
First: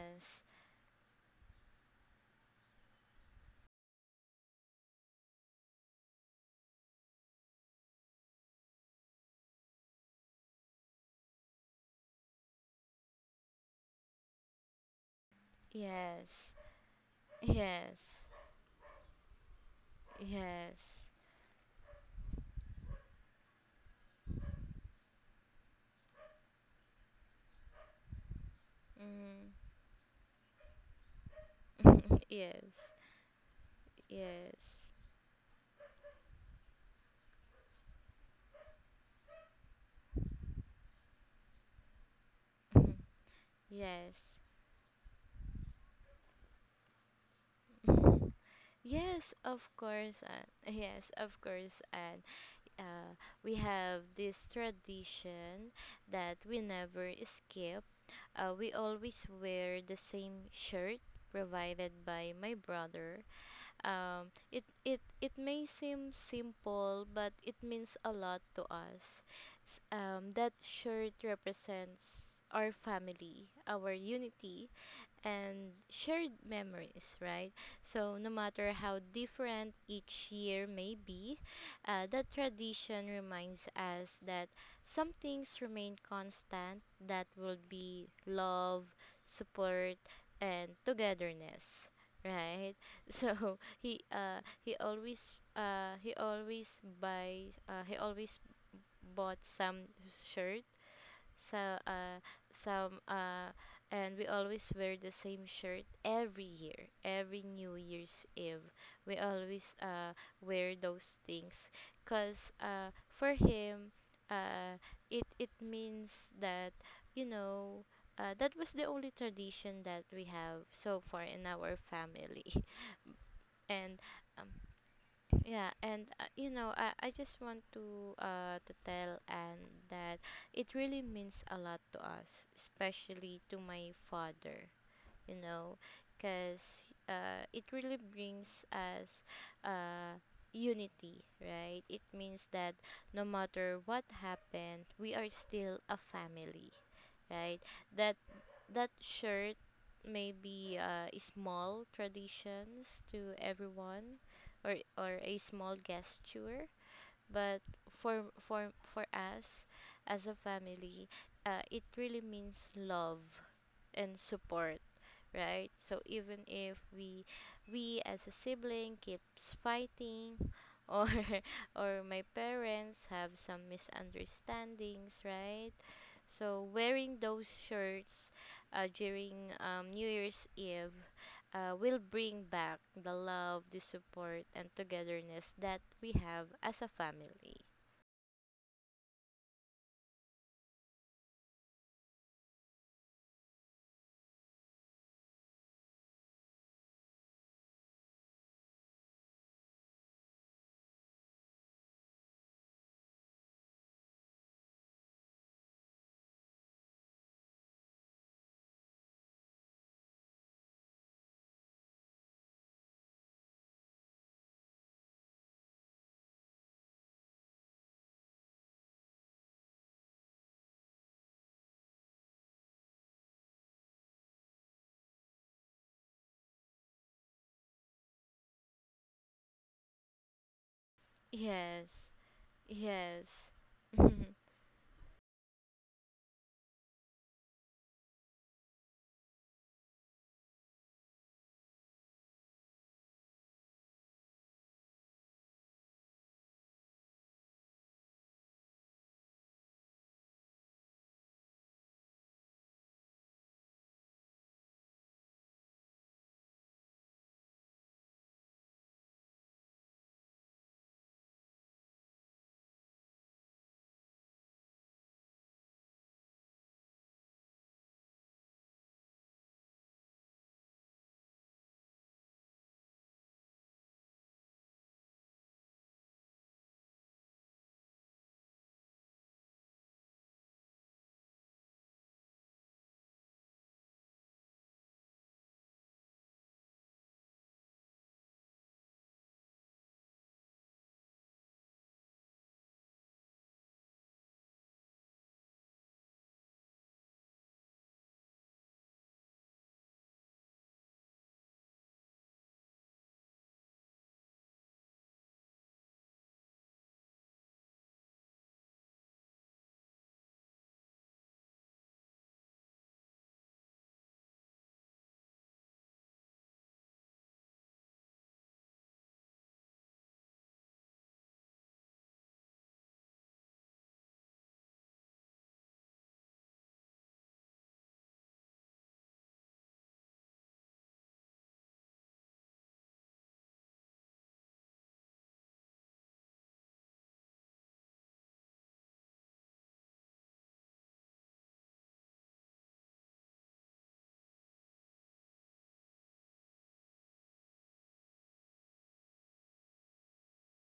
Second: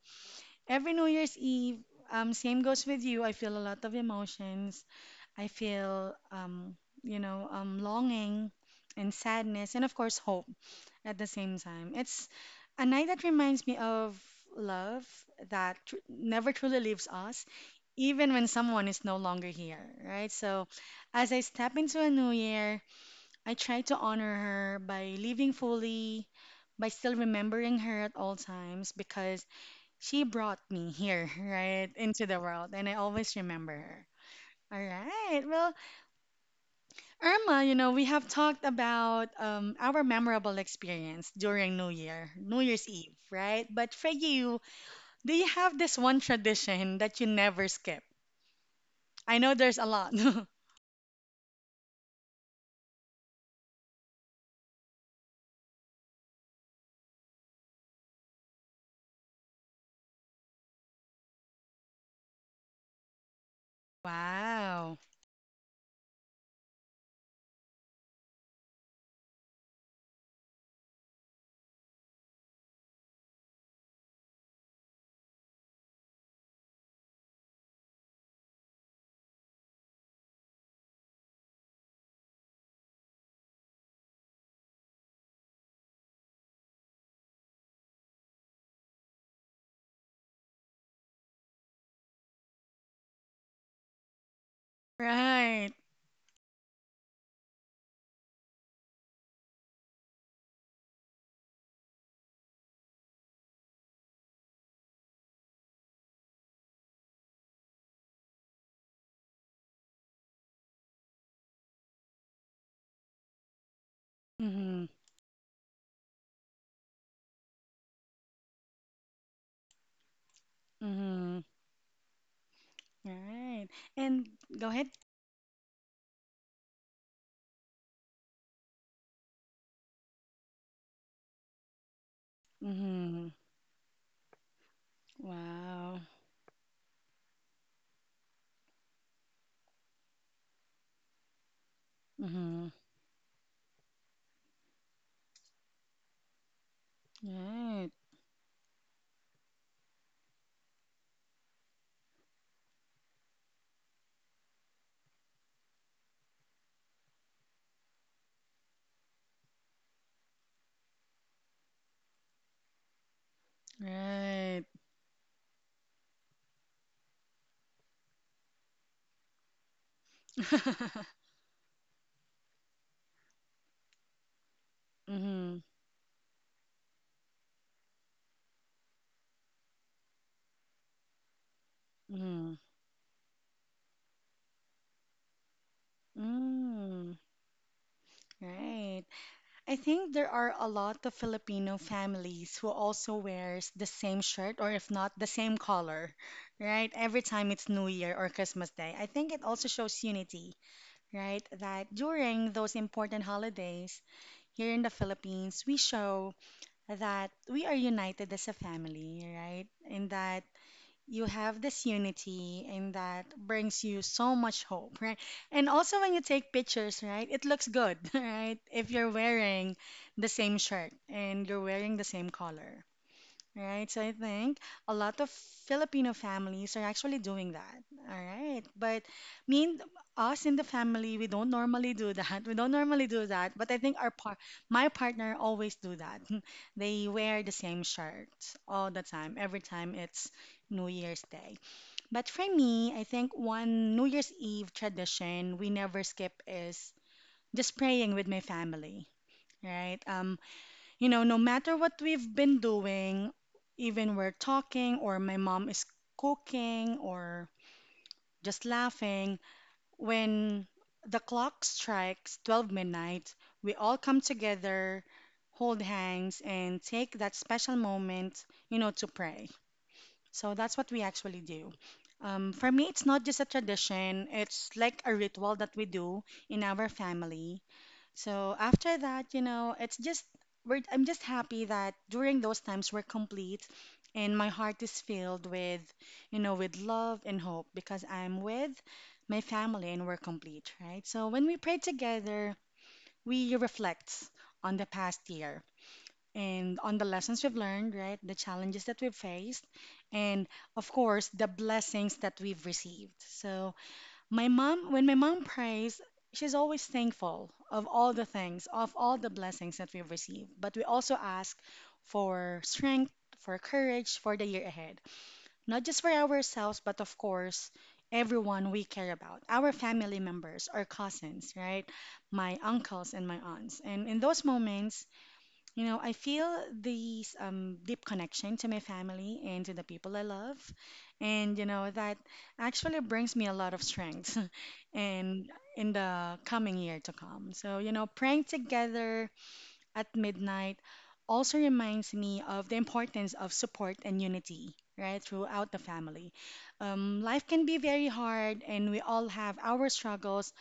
every New Year's Eve, same goes with you. I feel a lot of emotions. I feel, longing and sadness, and of course, hope at the same time. It's a night that reminds me of love Yes. never truly leaves us, Yes. Yes. even when someone is no longer here, right? So, Yes. as I step into a new year, I try to honor her by living fully, by still remembering her at all times because Mm-hmm. she brought me here, right, into the world, yes. and I always remember her. Yes. All right. Well, Irma, you know, we have talked about our memorable experience during New Year, New Year's Mhm. Eve, right? But for Yes. you, do you have this one tradition that you never skip? Mhm. Yes, I know of there's a lot. course. And yes, of course. And uh, we have this tradition that we never skip. We always wear the same shirt provided by my brother. It Wow. it it may seem simple, but it means a lot to us. That shirt represents our family, our unity, and shared memories, right? So, no matter how different each year may be, that tradition reminds us that some things remain constant, that will be love, support, and togetherness, right? So, Right. He always buys he always bought some shirt, so some and we always wear the same shirt every year, every New Year's Eve. We always wear those things, cuz for him, uh Mm-hmm. it means that, you know, that was the only tradition that we have so far Mm-hmm. in our family. Right. And And um, go ahead. yeah, and you know, I just want to tell Anne that it really means a lot to us, Mm-hmm. especially to my father, you know, Wow. because it really brings us uh unity, right? It means Mm-hmm. that no matter what happened, we are still a family, right? Right. That that shirt may be a small traditions to everyone, or a small gesture, but for us as a family, it really means love and Right. support, right? So even if we as a sibling keeps fighting or or my parents have some misunderstandings, Mm-hmm. right? So wearing those shirts during New Year's Eve will bring Mm-hmm. back the love, the support, and togetherness that we have as a Mm. family. Right. I think there are a lot of Filipino families who also wears the same shirt or if not the same color, right? Every time it's New Year or Christmas Day. I think it also shows unity, right? That during those important holidays here in the Philippines, we show that we are united as a family, right? In that you have this unity and that brings you so much hope, right, and also when you take pictures, right, it looks good right if you're wearing the same shirt and you're wearing the same color. Right, so I think a lot of Filipino families are actually doing that. All right, but me and us in the family, we don't normally Yes, do that. We don't normally do yes, that, but I think our par my partner always do that. They wear the same shirt all the time, every time it's New Year's Day. But for me, I think one New Year's Eve tradition we never skip is just praying with my family. Right? You know, no matter what we've been doing, even we're talking or my mom is cooking or just laughing, when the clock strikes 12 midnight, we all come together, hold hands, and take that special moment, you know, to pray. So that's what we actually do. For me, it's not just a tradition, it's like a ritual that we do in our family, so after that, you know, it's just I'm just happy that during those times we're complete and my heart is filled with, you know, with love and hope because I'm with my family and we're complete, right? So when we pray together, we reflect on the past year and on the lessons we've learned, right? The challenges that we've faced and of course the blessings that we've received. So when my mom prays, she's always thankful of all the things, of all the blessings that we've received. But we also ask for strength, for courage for the year ahead, not just for ourselves, but of course, everyone we care about, our family members, our cousins, right? My uncles and my aunts. And in those moments, you know, I feel this deep connection to my family and to the people I love. And, you know, that actually brings me a lot of strength and in the coming year to come. So, you know, praying together at midnight also reminds me of the importance of support and unity, right, throughout the family. Life can be very hard and we all have our struggles,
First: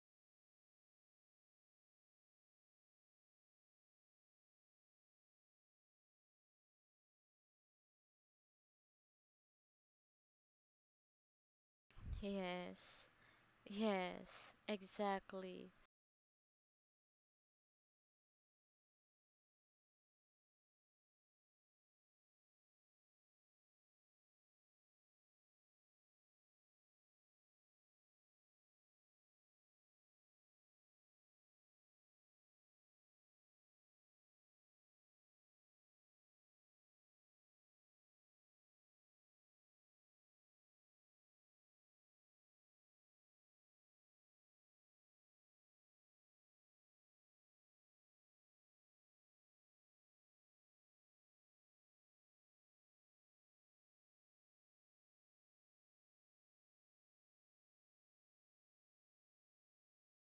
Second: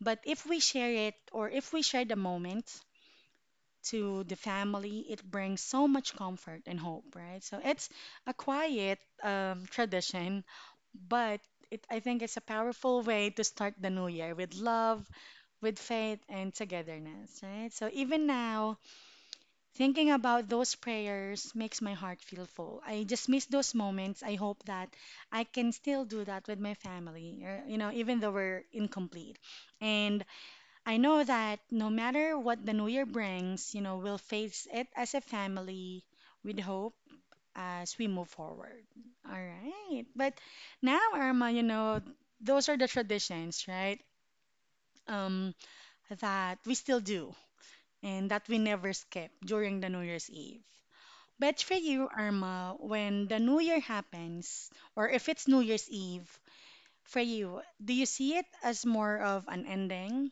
but if we share it or if we share the moment, to the family. It brings so much comfort and hope, right? So it's a quiet tradition, but I think it's a powerful yes, way to start the new year yes, with love, exactly. with faith, and togetherness, right? So even now, thinking about those prayers makes my heart feel full. I just miss those moments. I hope that I can still do that with my family, or, you know, even though we're incomplete. And I know that no matter what the new year brings, you know, we'll face it as a family with hope as we move forward. All right. But now, Irma, you know, those are the traditions, right? Um, that we still do and that we never skip during the New Year's Eve. But for you, Irma, when the New Year happens, or if it's New Year's Eve, for you, do you see it as more of an ending,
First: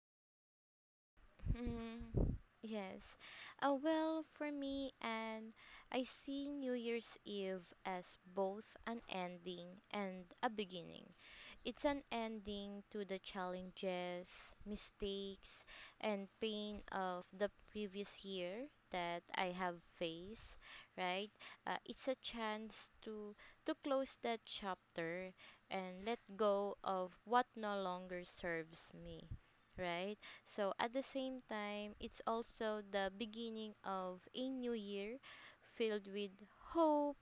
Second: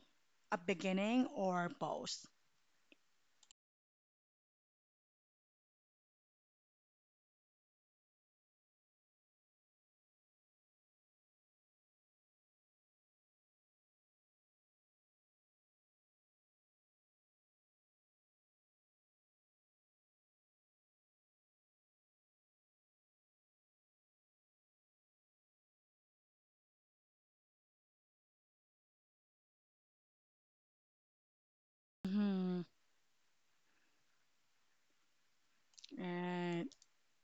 a beginning, or both? Mhm. Yes. Well, for me, and I see New Year's Eve as both an ending and a beginning. It's an ending to the challenges, mistakes, and pain of the previous year that I have faced, right? It's a chance to close that chapter and let go of what no longer serves me, right? So at the same time, it's Mhm. also the beginning of a new year filled with Right. hope,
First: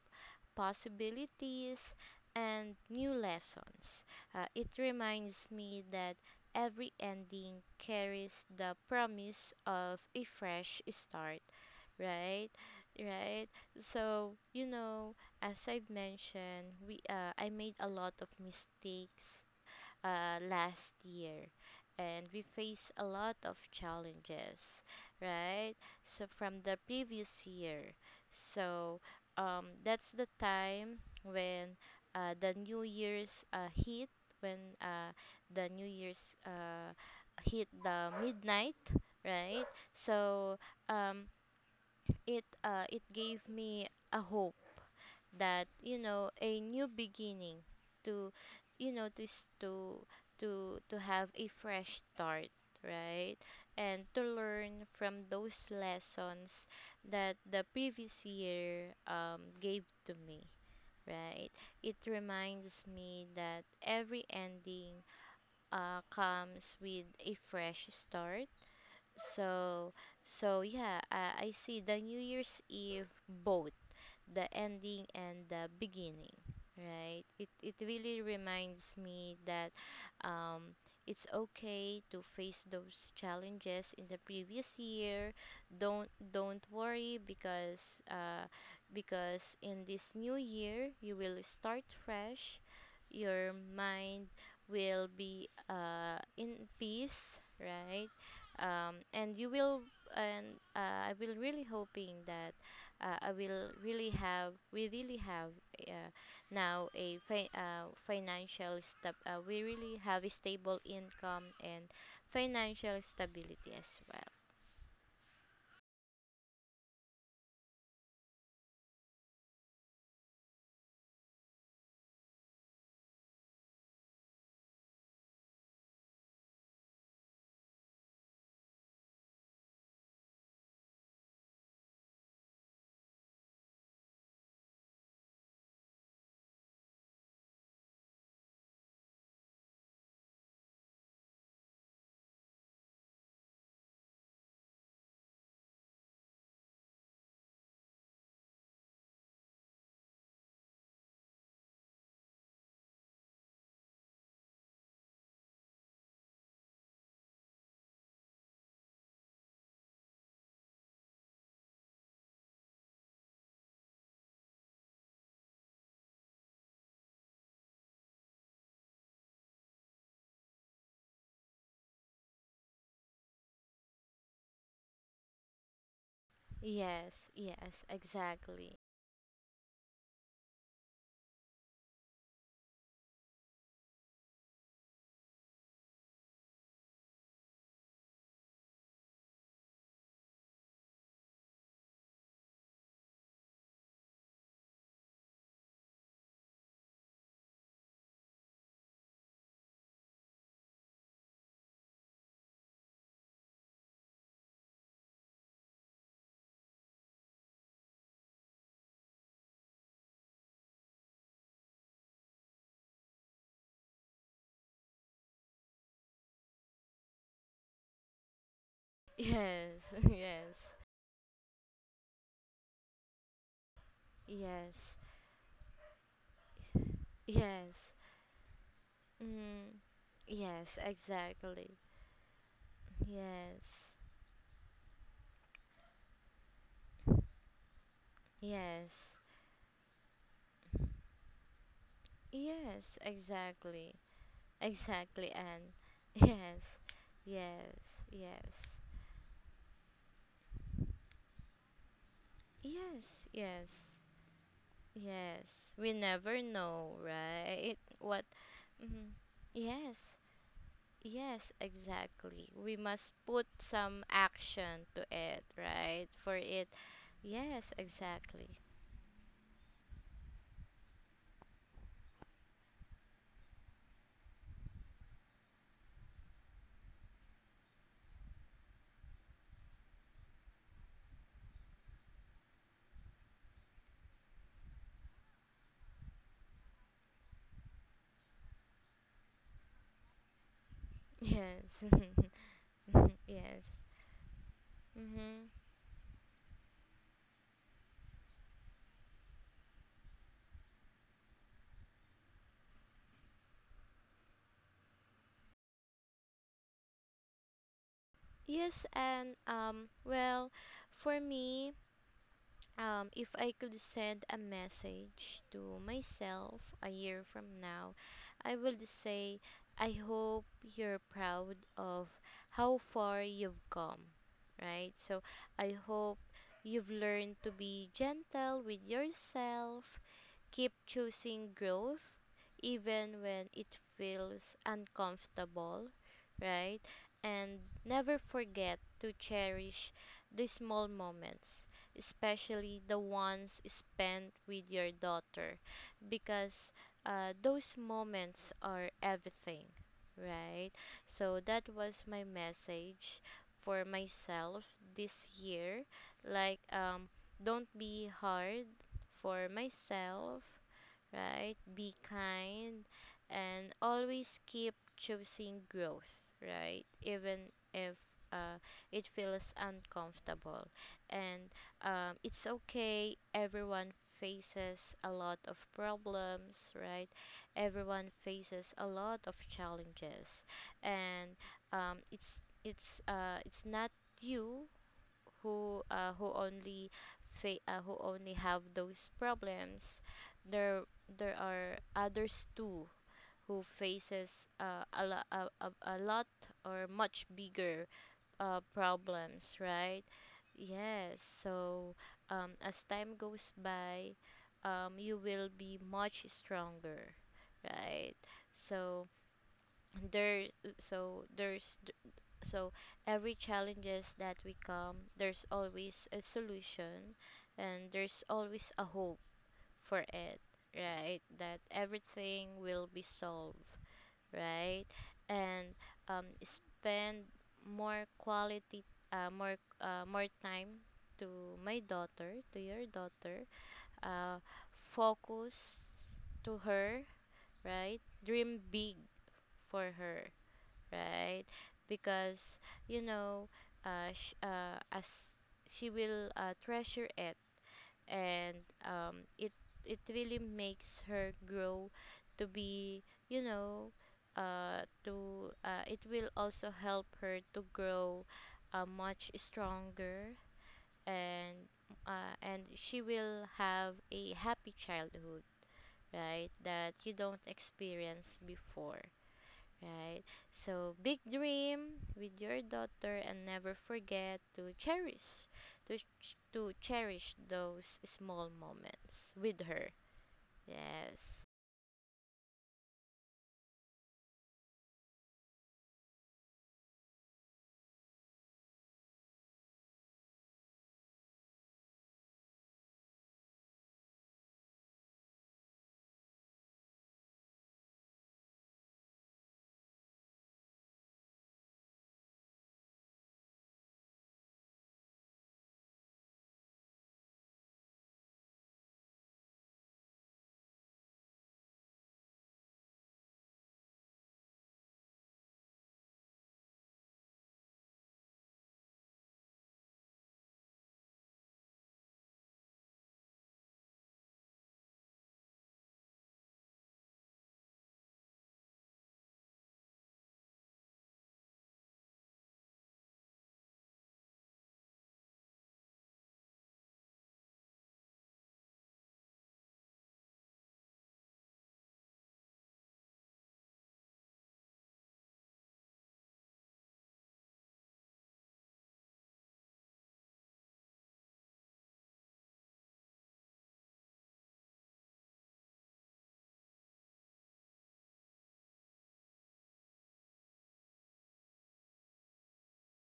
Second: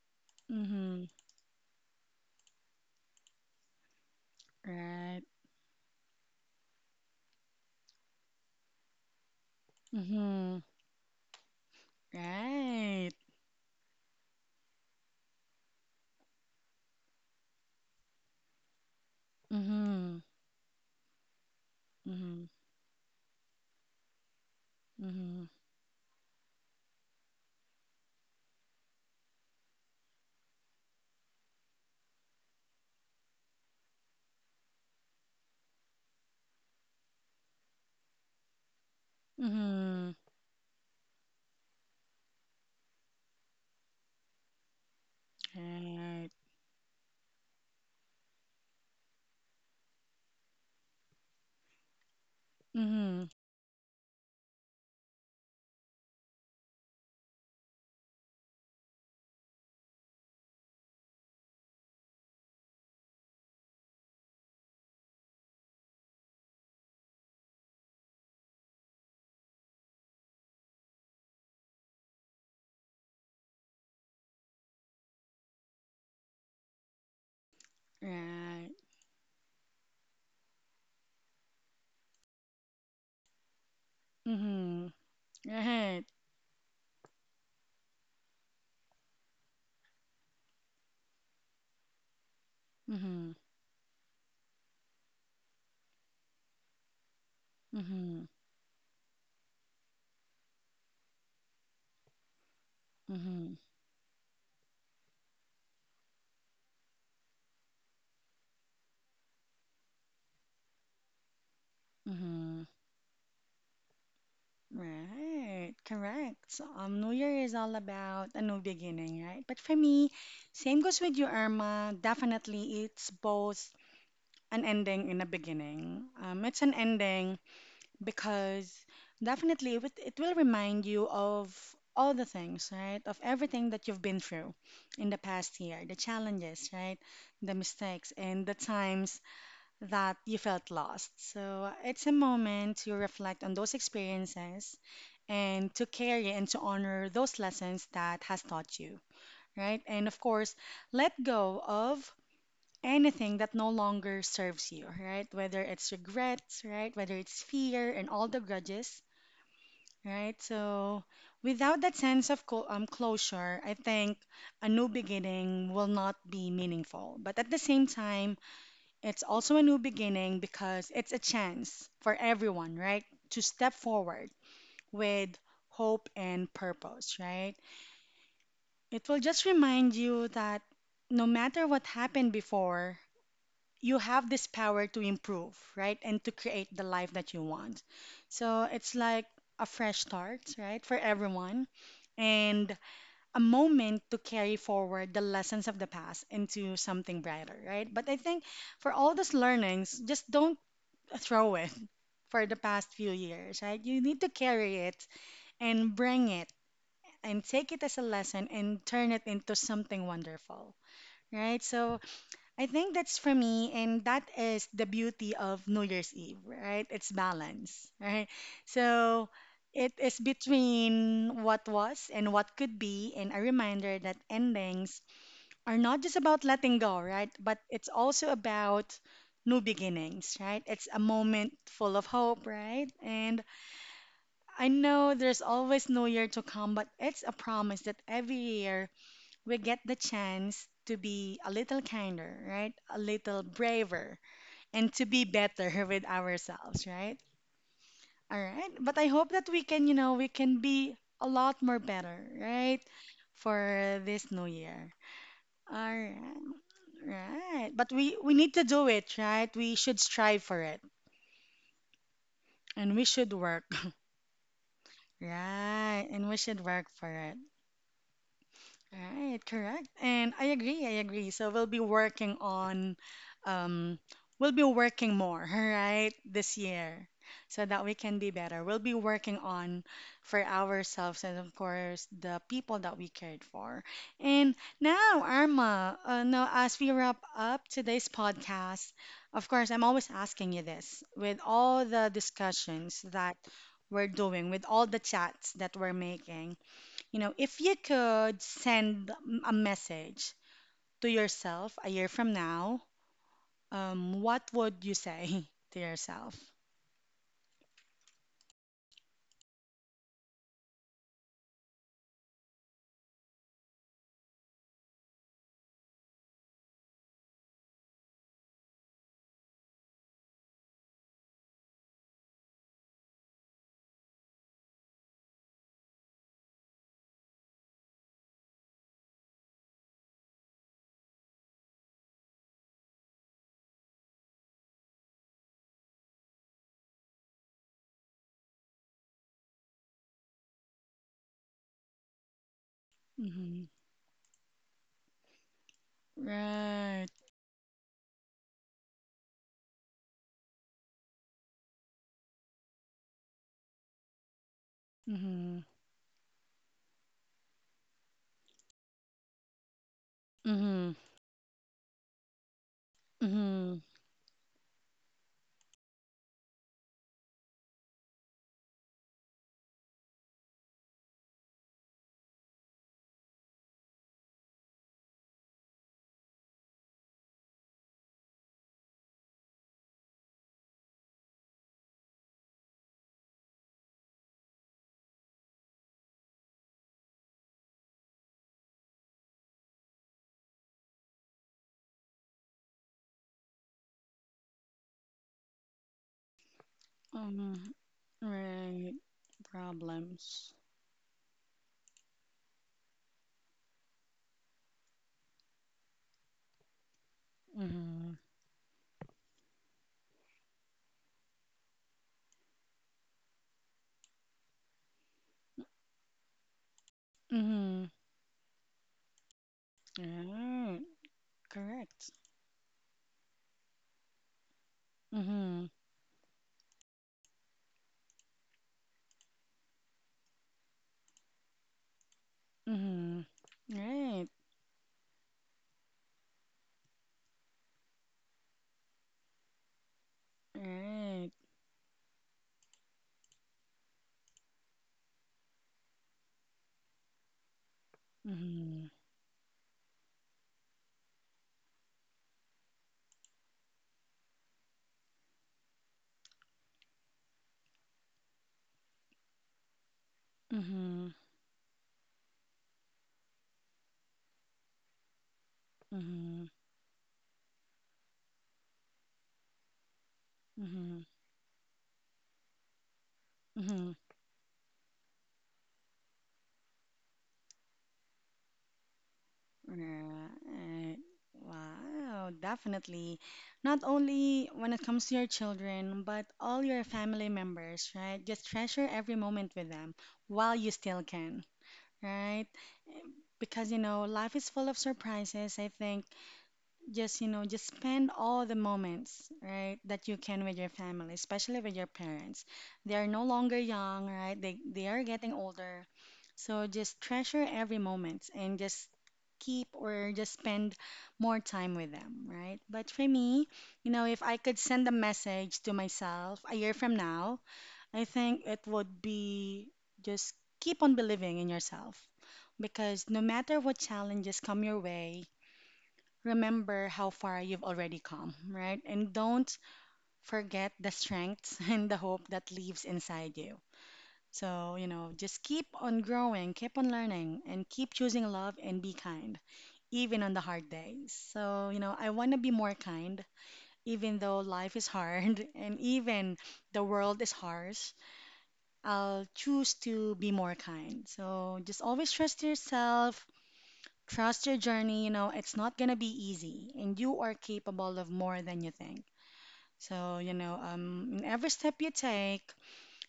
Mhm. possibilities, and new lessons. It Right. reminds me that every ending carries the promise of a Mhm. fresh start, right? Right. Right. So you know, as I've mentioned, we I made a lot of mistakes Mhm. Last year and we Mhm. face a lot of challenges, Mhm. right, so from the previous year. So that's the time when uh, the new year's uh, hit when uh, the new year's hit the midnight, right. Mhm. So um, it gave me a hope that, you know, Right. a new beginning to, you know, this to have a fresh start, Mhm. right, and to learn from those lessons that the previous year gave to me, right. It reminds me that every ending comes with a fresh start. So, so yeah, I see the New Year's Eve both the ending and the beginning, right. It it, really Right. reminds me that um, it's okay to face those challenges in the previous Mhm. year. Right. Don't don't worry because in this new year you will start fresh. Mhm. Your mind will be in peace, right. Mhm. And you will and I will really hoping that I Mhm. will really have we really have uh, now a fi- financial stab we really have a stable income and Mhm. financial stability as well. Right. Correct. So, New Year is all about a new beginning, right? But for me, same goes with you, Irma. Definitely, it's both an ending and a beginning. It's an ending because it will remind you of all the things, right? Of everything that you've been through in the past year, the challenges, right? The mistakes and the times that you felt lost. So it's a moment to reflect on those experiences and to carry and to honor those lessons that has taught you, right? And of course, let go of anything that no longer serves you, right? Whether it's regrets, right? Whether it's fear and all the grudges. Right? So, without that sense of closure, I think a new beginning will not be meaningful. But at the same time, it's also a new beginning because it's a chance for everyone, right, to step forward with hope and purpose, Yes, right? yes, exactly. It will just remind you that no matter what happened before, you have this power to improve, right? And to create the life that you want. So it's like a fresh start, right? For everyone. And a moment to carry forward the lessons of the past into something brighter, right? But I think for all those learnings, just don't throw it for the past few years, right? You need to carry it and bring it and take it as a lesson and turn it into something wonderful, right? So I think that's for me, and that is the beauty of New Year's Eve, right? It's balance, right? So Yes, it is yes, between what was and what could be, and a reminder that yes, endings are not just about letting go, right? But it's yes. also about new Mm, beginnings, right? yes, It's a moment exactly. full of hope, right? And Yes, I know there's always no year to come, but it's a promise that every year yes, we get the chance to be a little kinder, right? A yes, little exactly. braver and to be Exactly, and better with yes, ourselves, right? yes, All yes. right. But I hope that we can, you know, we can be a lot more better, right? Yes, yes, For this new year. yes. All We never right. know, Right. right? But we What? we need to do Mhm. it, right? We Yes, should strive for it yes, exactly. We and we must should put work. some action to it, Right. right? And we For should it. work for it. Yes, exactly. Right, correct. And I agree, I agree. So we'll be working on, um, we'll be working more, right, this year so that we can be better. We'll be working on for ourselves and, of course, the people that we cared for. And now, Arma, now as we wrap up today's podcast, of course, I'm always asking you this with all Yes, the discussions Mhm, that yes. we're doing, with all the Mm-hmm. chats that we're making. You know, if you could send a message to yourself a year from now, what would you say to yourself? Yes, and well, for me, um, if I could send a message to myself a year from now, I would say, I hope you're proud of how far you've come, right? So I hope you've learned to be gentle with yourself, keep choosing growth even when it feels uncomfortable, right? And never forget to cherish the small moments, especially the ones Mm-hmm. spent with your daughter, because Right. Those moments are everything, right? So that was my message for myself this Mm-hmm. year. Like, don't be hard for myself, Mm-hmm. right? Be kind Mm-hmm. and always keep choosing growth, right? Even if uh, it feels uncomfortable. And it's okay, everyone faces a lot of problems, right? Everyone faces a lot of challenges. And it's not you who uh, who only who only have those problems. there there are others too who faces a, lo- a lot or much Um, bigger right. problems, right. Problems. Yes, so as time goes by, you will be much stronger, Mm-hmm. right. so there so there's so Every challenges that we come, there's always a solution Mm-hmm. and there's always a hope for it, Right. right, that Correct. everything will be solved, right. Mm-hmm. And spend more quality more time to your Mm-hmm. daughter. Right. uh, Focus to her, right, dream big for her, Right. right? Because you know, as she will treasure it, and Mm-hmm. um, it it really makes her grow to be, you know, to it will also help her to grow much stronger, Mm-hmm. and and she will have a happy childhood, Mm-hmm. right, that you don't experience before, right? So Mm-hmm. big dream with your daughter and never Mm-hmm. forget to cherish, to cherish those small moments with her. Right. Yes. Wow, definitely. Not only when it comes to your children, but all your family members, right? Just treasure every moment with them while you still can, right? Because, you know, life is full of surprises, I think. Just, you know, just spend all the moments, right, that you can with your family, especially with your parents. They are no longer young, right? They are getting older. So just treasure every moment and just keep or just spend more time with them, right? But for me, you know, if I could send a message to myself a year from now, I think it would be just keep on believing in yourself because no matter what challenges come your way, remember how far you've already come, right? And don't forget the strengths and the hope that lives inside you. So, just keep on growing, keep on learning, and keep choosing love and be kind, even on the hard days. So, I want to be more kind, even though life is hard and even the world is harsh. I'll choose to be more kind. So, just always trust yourself, trust your journey. It's not going to be easy, and you are capable of more than you think. So, in every step you take,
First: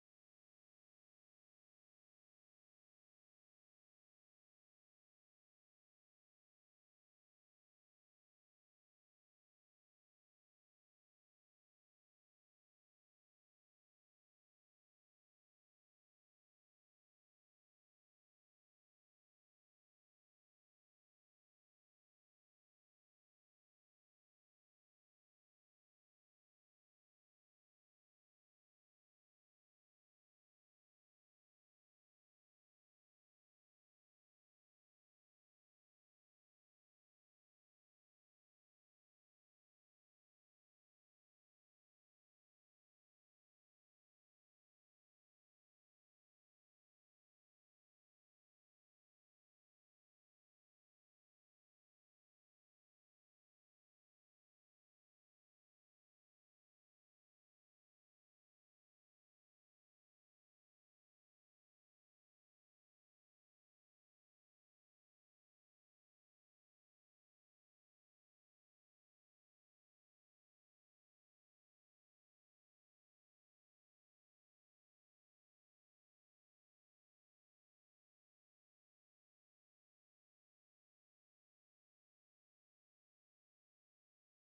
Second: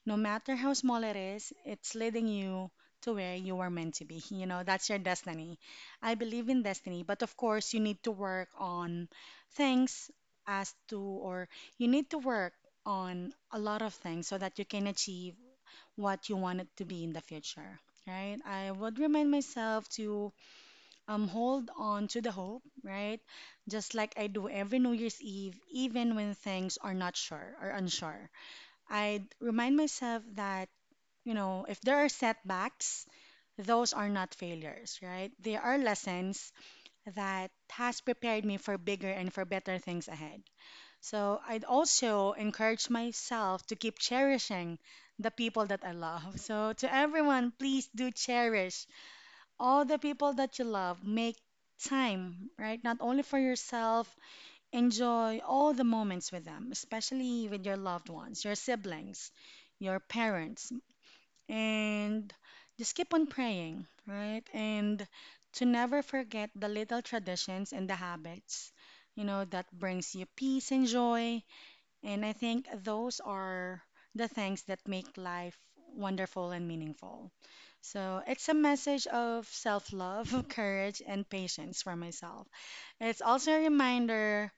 no matter how small it is, it's leading you to where you are meant to be. That's your destiny. I believe in destiny, but of course, you need to work on things as to, or you need to work on a lot of things so that you can achieve what you want it to be in the future. Right? I would remind myself to hold on to the hope, right? Just like I do every New Year's Eve, even when things are not sure or unsure. I remind myself that, if there are setbacks, those are not failures, right? They are lessons that has prepared me for bigger and for better things ahead. So I'd also encourage myself to keep cherishing the people that I love. So to everyone, please do cherish all the people that you love. Make time, right? Not only for yourself, enjoy all the moments with them, especially with your loved ones, your siblings, your parents, and just keep on praying, right? And to never forget the little traditions and the habits, that brings you peace and joy, and I think those are the things that make life wonderful and meaningful. So it's a message of self love, courage, and patience for myself. It's also a reminder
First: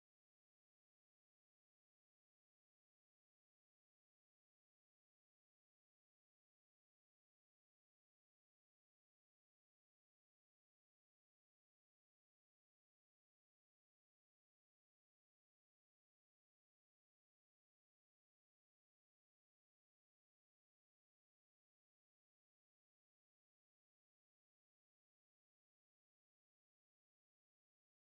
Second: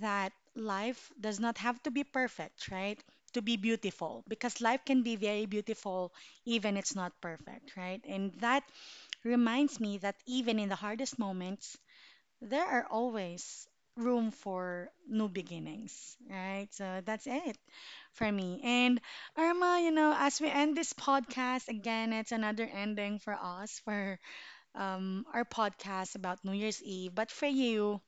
that life does not have to be perfect, right? To be beautiful, because life can be very beautiful even it's not perfect, right? And that reminds me that even in the hardest moments, there are always room for new beginnings, right? So that's it for me. And Irma, as we end this podcast, again, it's another ending for us for our podcast about New Year's Eve. But for you,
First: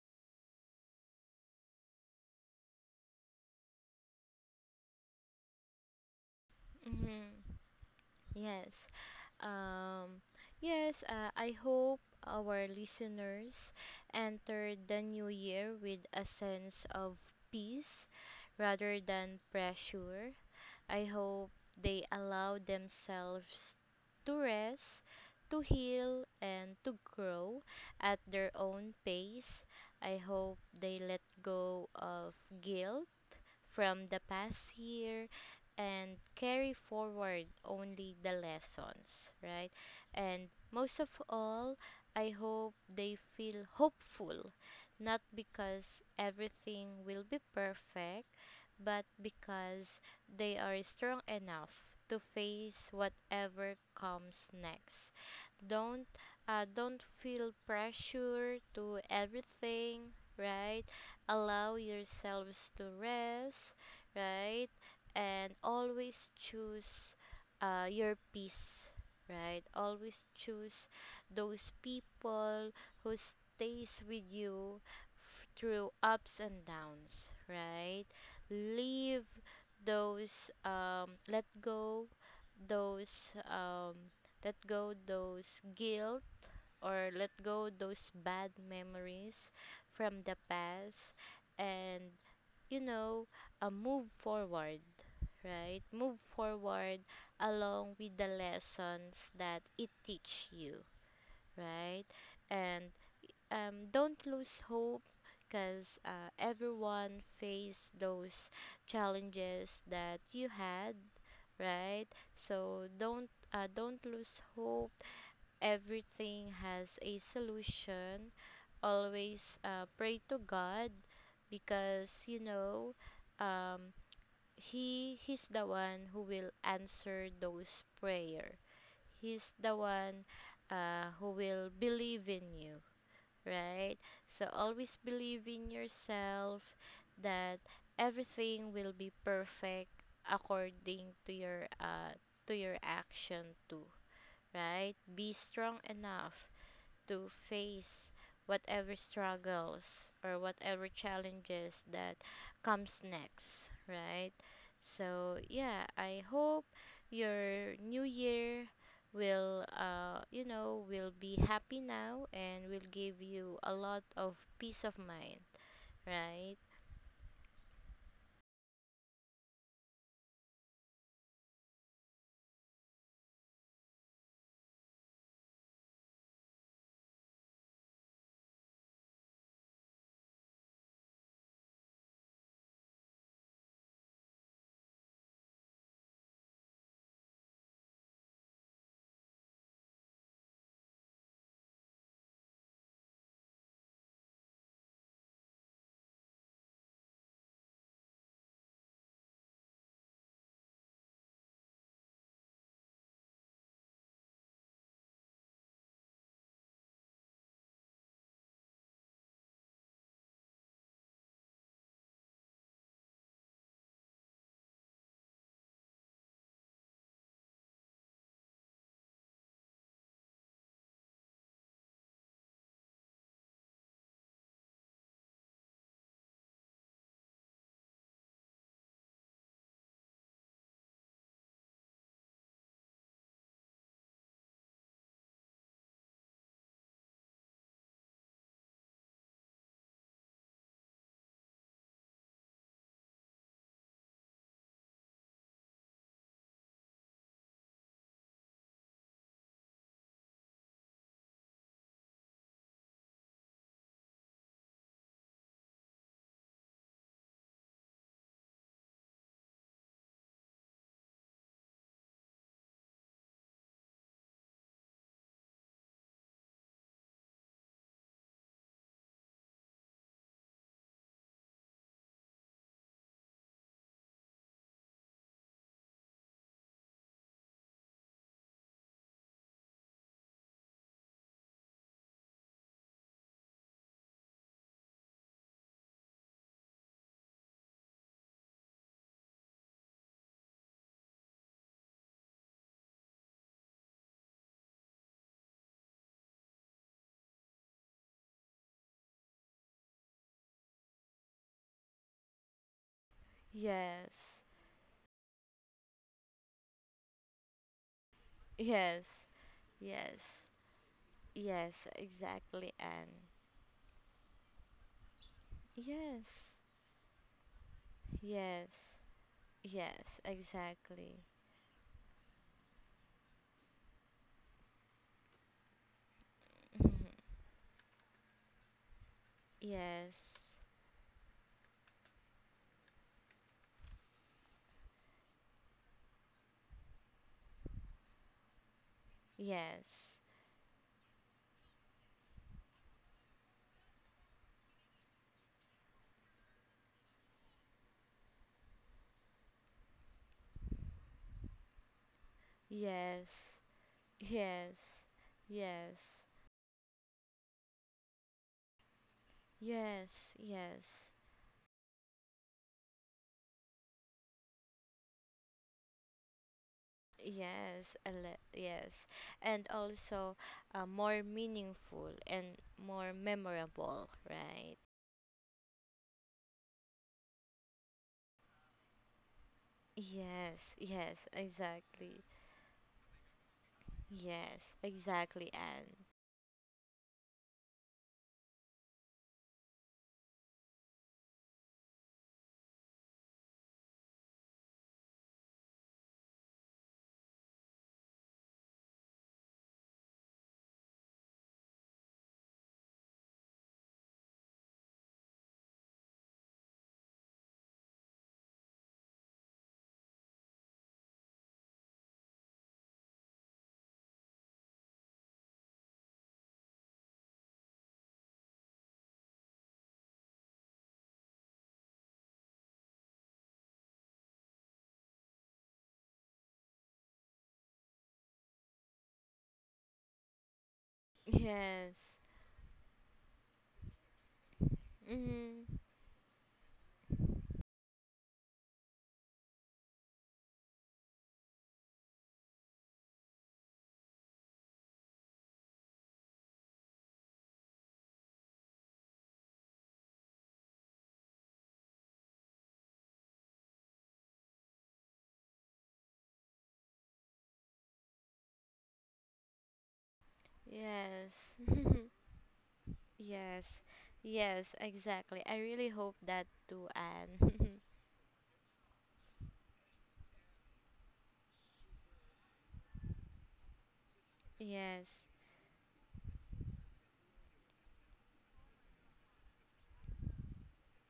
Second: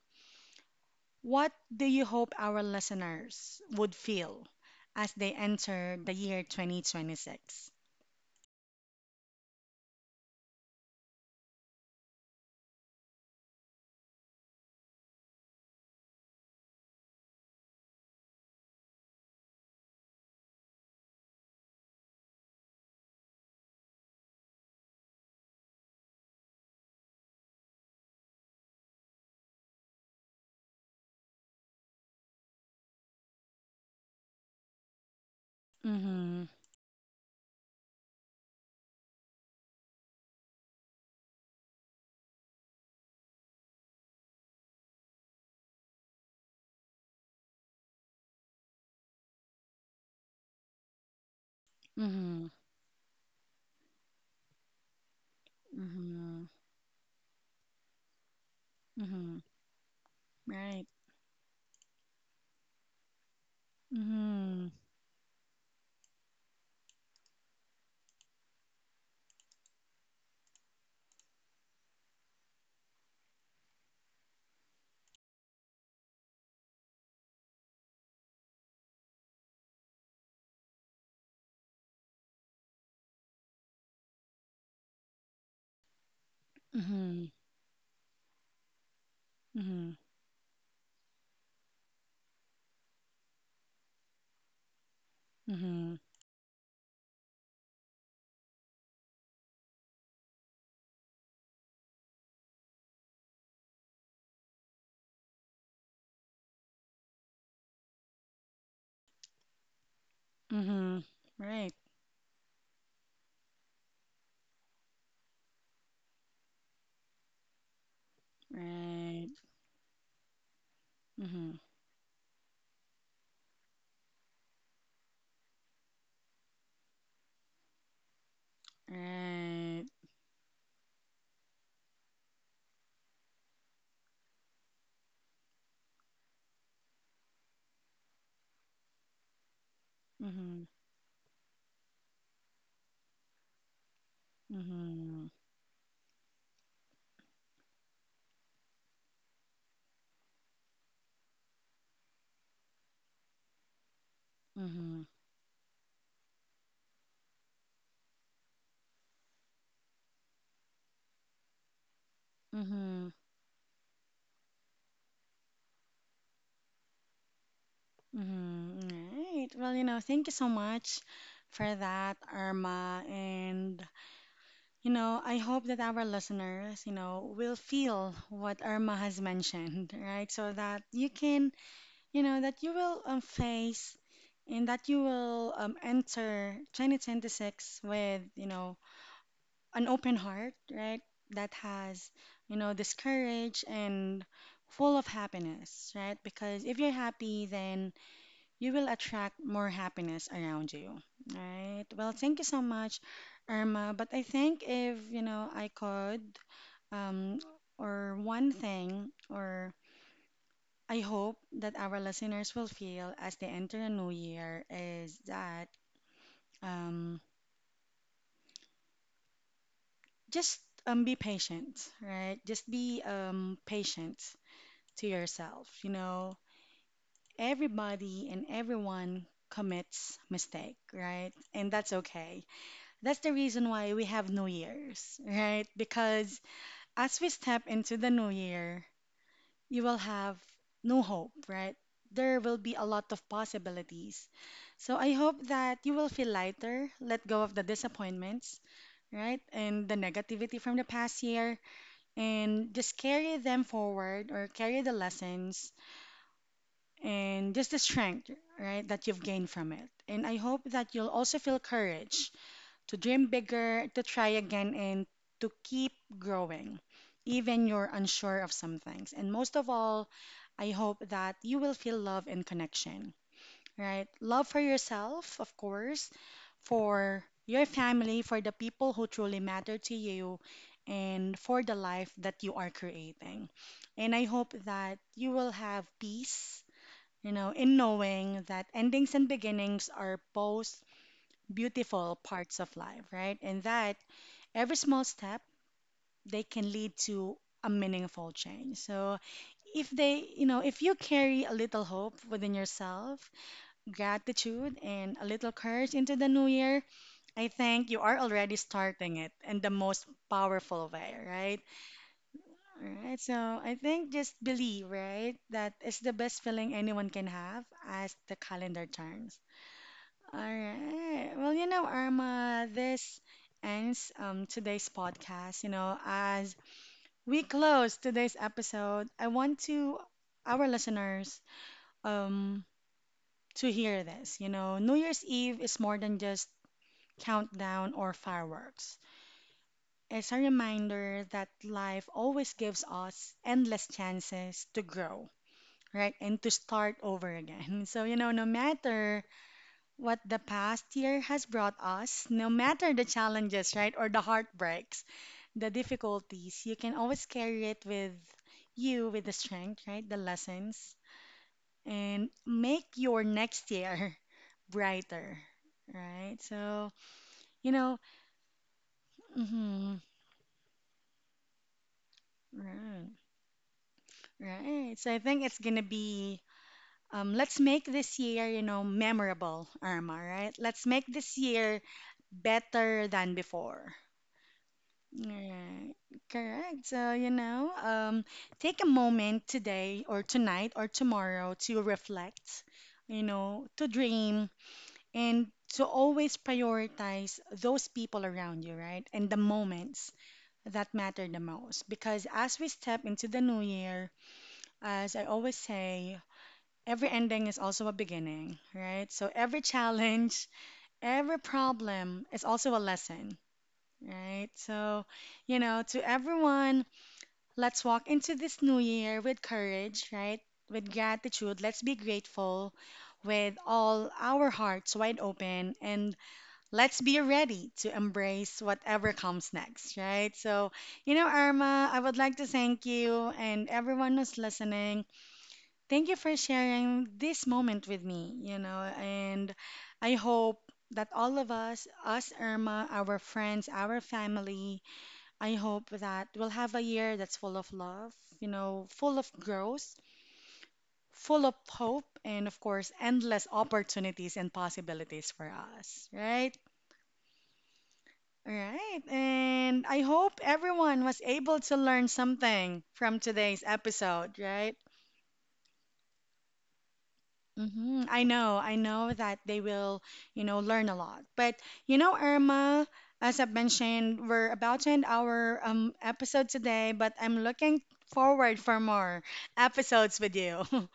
what do you hope our listeners would feel as they enter the year Mm-hmm. 2026? Yes. Um, yes, I hope our listeners enter the new year with a sense of peace rather than pressure. I hope they allow themselves to rest, to heal, and to grow at their own pace. I hope they let go of guilt from the past year and Mm-hmm. carry forward only the lessons, right? And most of all, I hope they feel hopeful, not because everything will be perfect, but because they are strong enough to Mm-hmm. face whatever comes next. Don't Mm-hmm. Don't feel pressure to Mm-hmm. everything, right, Right. allow yourselves to rest, right, Mm-hmm. and always choose your peace, right, always choose those people who stays with you through ups and downs, right. Leave those let go those let go those guilt or Mm-hmm. let go those bad memories Mm-hmm. from the past, and you know, move forward, right, Mm-hmm. move forward along with the lessons that it teach you, right. And don't lose hope because everyone face those challenges that you had, Mm-hmm. Right. right. So don't lose hope, everything has a solution. Right. Always pray to God Mm-hmm. because you know, um, he's the one who will answer those prayer, he's the Right. one who will believe in you, right? So always believe in yourself that everything will be perfect Mm-hmm. according to your action too, right? Be Mm-hmm. strong enough to face whatever struggles or whatever challenges that comes next, right? Mm-hmm. So, yeah, I hope your new year will you know will be happy now and will Mm-hmm. give you a lot of peace of mind, right? Mm-hmm. Right. Well, thank you so much for that, Irma. And, I hope that our listeners, will feel what Irma has mentioned, right? So that you can, that you will face, and that you will enter 2026 with, an open heart, right? That has, this courage and full of happiness, right? Because if you're happy, then you will attract more happiness around you. All right. Well, thank you so much, Irma. But I think if, I could, um, or one thing, or I hope that our listeners will feel as they enter a new year is that um, just be patient, right? Just be patient to yourself. Everybody and everyone commits mistake, right? And that's okay. That's the reason why we have New Year's, right? Because as we step into the new year, you will have new hope, right? There will be a lot of possibilities. So I hope that you will feel lighter, let go of the disappointments, right? And the negativity from the past year, and just carry them forward or carry the lessons and just the strength, right, that you've gained from it. And I hope that you'll also feel courage to dream bigger, to try again, and to keep growing, even you're unsure of some things. And most of all, I hope that you will feel love and connection, right? Love for yourself, of course, for your family, for the people who truly matter to you, and for the life that you are creating. And I hope that you will have peace, in knowing that endings and beginnings are both beautiful parts of life, right? And that every small step, they can lead to a meaningful change. So if they, if you carry a little hope within yourself, Yes. gratitude and a little courage into the new year, I think you are already Yes. starting it in the most Yes. powerful way, right? Yes, exactly, All and right. So I think just believe, right? That is the yes. best feeling anyone can have as the Yes. calendar turns. Yes, All exactly. right. Well, Irma, this ends today's podcast. As we close today's episode, I want to Yes, our listeners um, to hear this. New Year's Eve is more than just countdown or fireworks. yes, It's a reminder that life always gives us endless chances to grow, right? And to start over again. So, no matter what the past year has brought us, no matter the yes, challenges, right, or the yes, heartbreaks, the yes, difficulties, you can always carry it with you with the strength, right, the yes, lessons, yes, and make your next year brighter, right? So, you yes, know, yes, and mhm, also more meaningful and more right, memorable, right? right. So I think it's gonna be. Let's make this year, memorable, Irma, right? Yes, Let's make yes, this year exactly. better than before. Yes, exactly, and Right. Correct. So, take a moment today or tonight or tomorrow to reflect, to dream and to always prioritize those people around you, right? And the moments that matter the most. Because as we step into the new year, as I always say, every ending is also a beginning, right? So every challenge, every problem is also a lesson, right? So, to everyone, let's walk into this new year with courage, right? With gratitude. Let's be grateful with all our hearts wide open and let's be ready to embrace whatever comes next, right? So, yes, Irma, I would like to thank you and everyone who's listening. mm, Thank you for sharing this moment with me, and I hope that all of us, Irma, our friends, our family, I hope that we'll have a year that's full of love, full of growth, full of hope, and of course, endless opportunities and possibilities for us, right? All right. And I hope everyone was yes, able to learn something from today's yes, episode, yes, right? exactly. I really hope that too, Anne. Mm-hmm. I know that they will, learn a lot. But Irma, as I've mentioned, we're about to end yes. our episode today, but I'm looking forward for more episodes with you. All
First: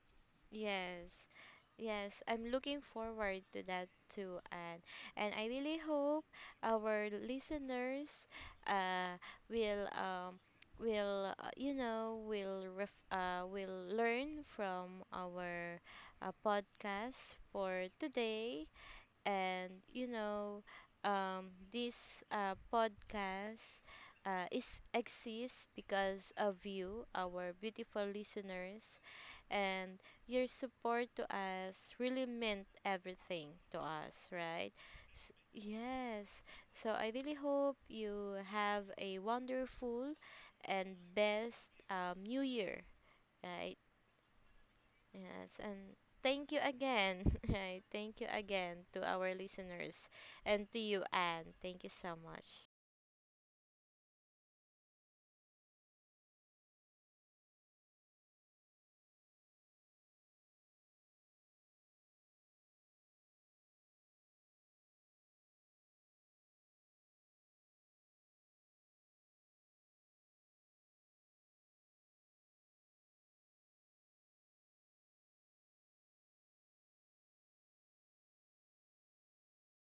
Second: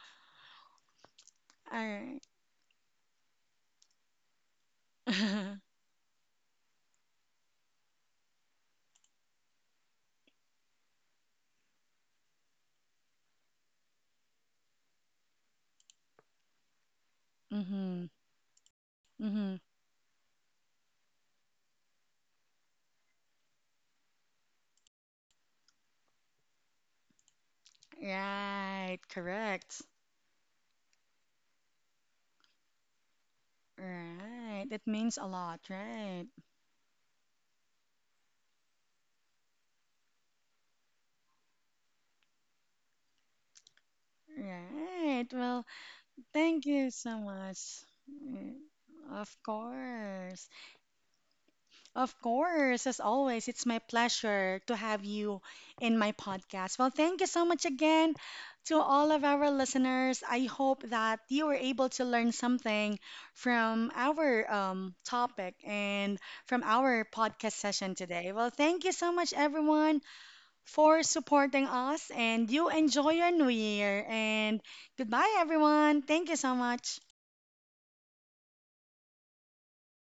Yes. right. Yes, I'm looking forward to that too, and I really hope our listeners uh will you know will will learn from our podcast for Mm-hmm. today, Mm-hmm. and you know, this podcast is exists because of you, our beautiful listeners, Right, correct. and your support to us really meant everything to us, Right. right. It means a lot, Yes, right? so I really hope you have a wonderful and best new year, right. Right. Yes, Well, and thank you thank you so again. much. Right. Thank you Mm. again to our Of listeners course. and to you, Anne. Thank you so Of much. course, as always, it's my pleasure to have you in my podcast. Well, thank you so much again to all of our listeners. I hope that you were able to learn something from our topic and from our podcast session today. Well, thank you so much, everyone, for supporting us, and you enjoy your new year. And goodbye, everyone. Thank you so much.